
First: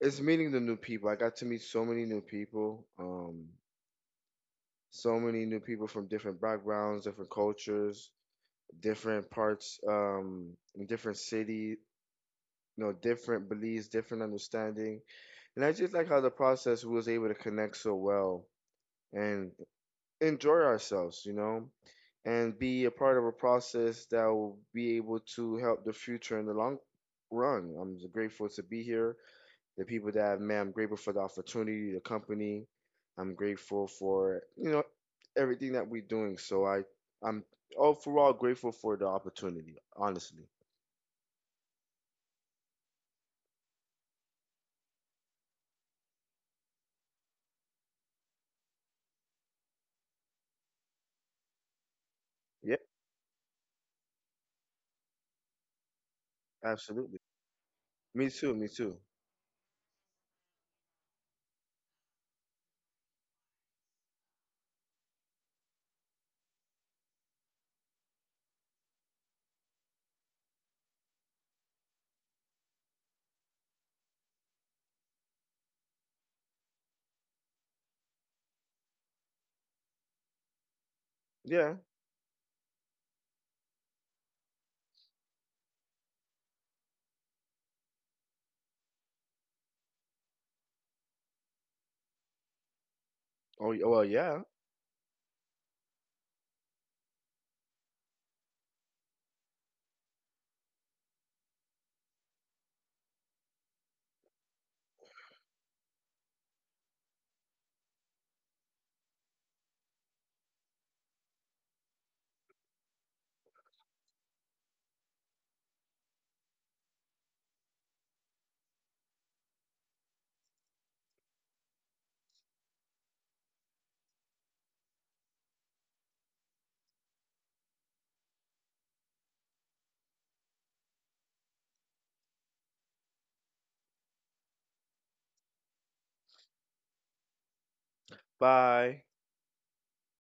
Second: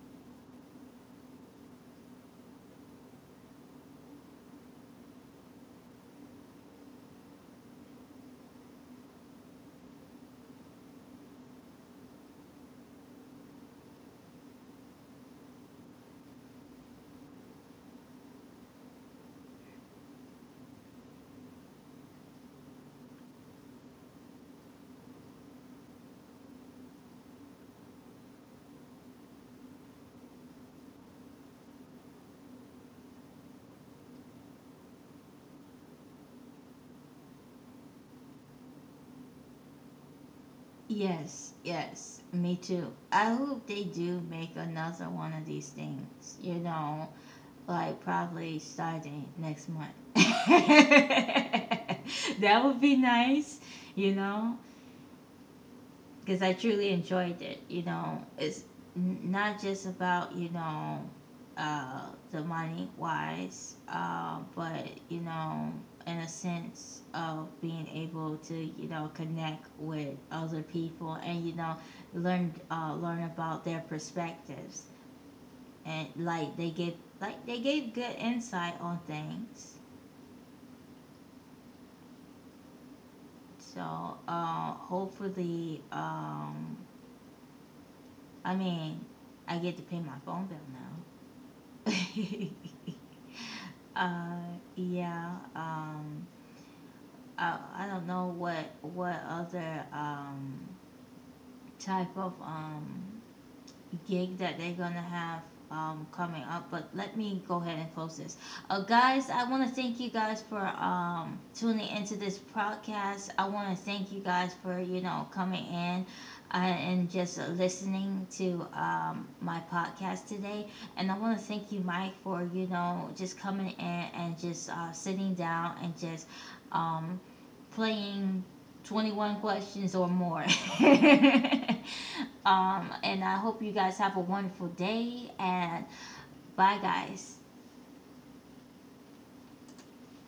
Speaker 2: It's meeting the new people. I got to meet so many new people. So many new people from different backgrounds, different cultures, different parts, in different city, you know, different beliefs, different understanding. And I just like how the process we was able to connect so well. And enjoy ourselves, you know, and be a part of a process that will be able to help the future in the long run. I'm grateful to be here. The people that I've met, I'm grateful for the opportunity, the company. I'm grateful for, you know, everything that we're doing. So I'm overall grateful for the opportunity, honestly.
Speaker 1: Yes, yes, me too. I hope they do make another one of these things, you know, like probably starting next month. That
Speaker 2: Yeah,
Speaker 1: would be nice, you know because I truly
Speaker 2: absolutely.
Speaker 1: enjoyed it. You know,
Speaker 2: Me too,
Speaker 1: it's
Speaker 2: me too.
Speaker 1: not just about, the money wise, but you know, in a sense of being able to, connect with other people, and learn about their perspectives. And like they give like they gave good insight on things.
Speaker 2: Yeah.
Speaker 1: So, hopefully, I mean, I get to pay my phone bill now.
Speaker 2: Oh, well, yeah.
Speaker 1: uh, yeah. I don't know what other type of gig that they're gonna have coming up. But let me go ahead and close this. Guys, I want to thank you guys for tuning into this podcast. I want to thank you guys for, coming in. And just listening to my podcast today, and I want to thank you, Mike, for just coming in and just sitting down and just um, playing 21 questions or more. And I hope you guys have a wonderful day, and bye, guys.
Speaker 2: Bye.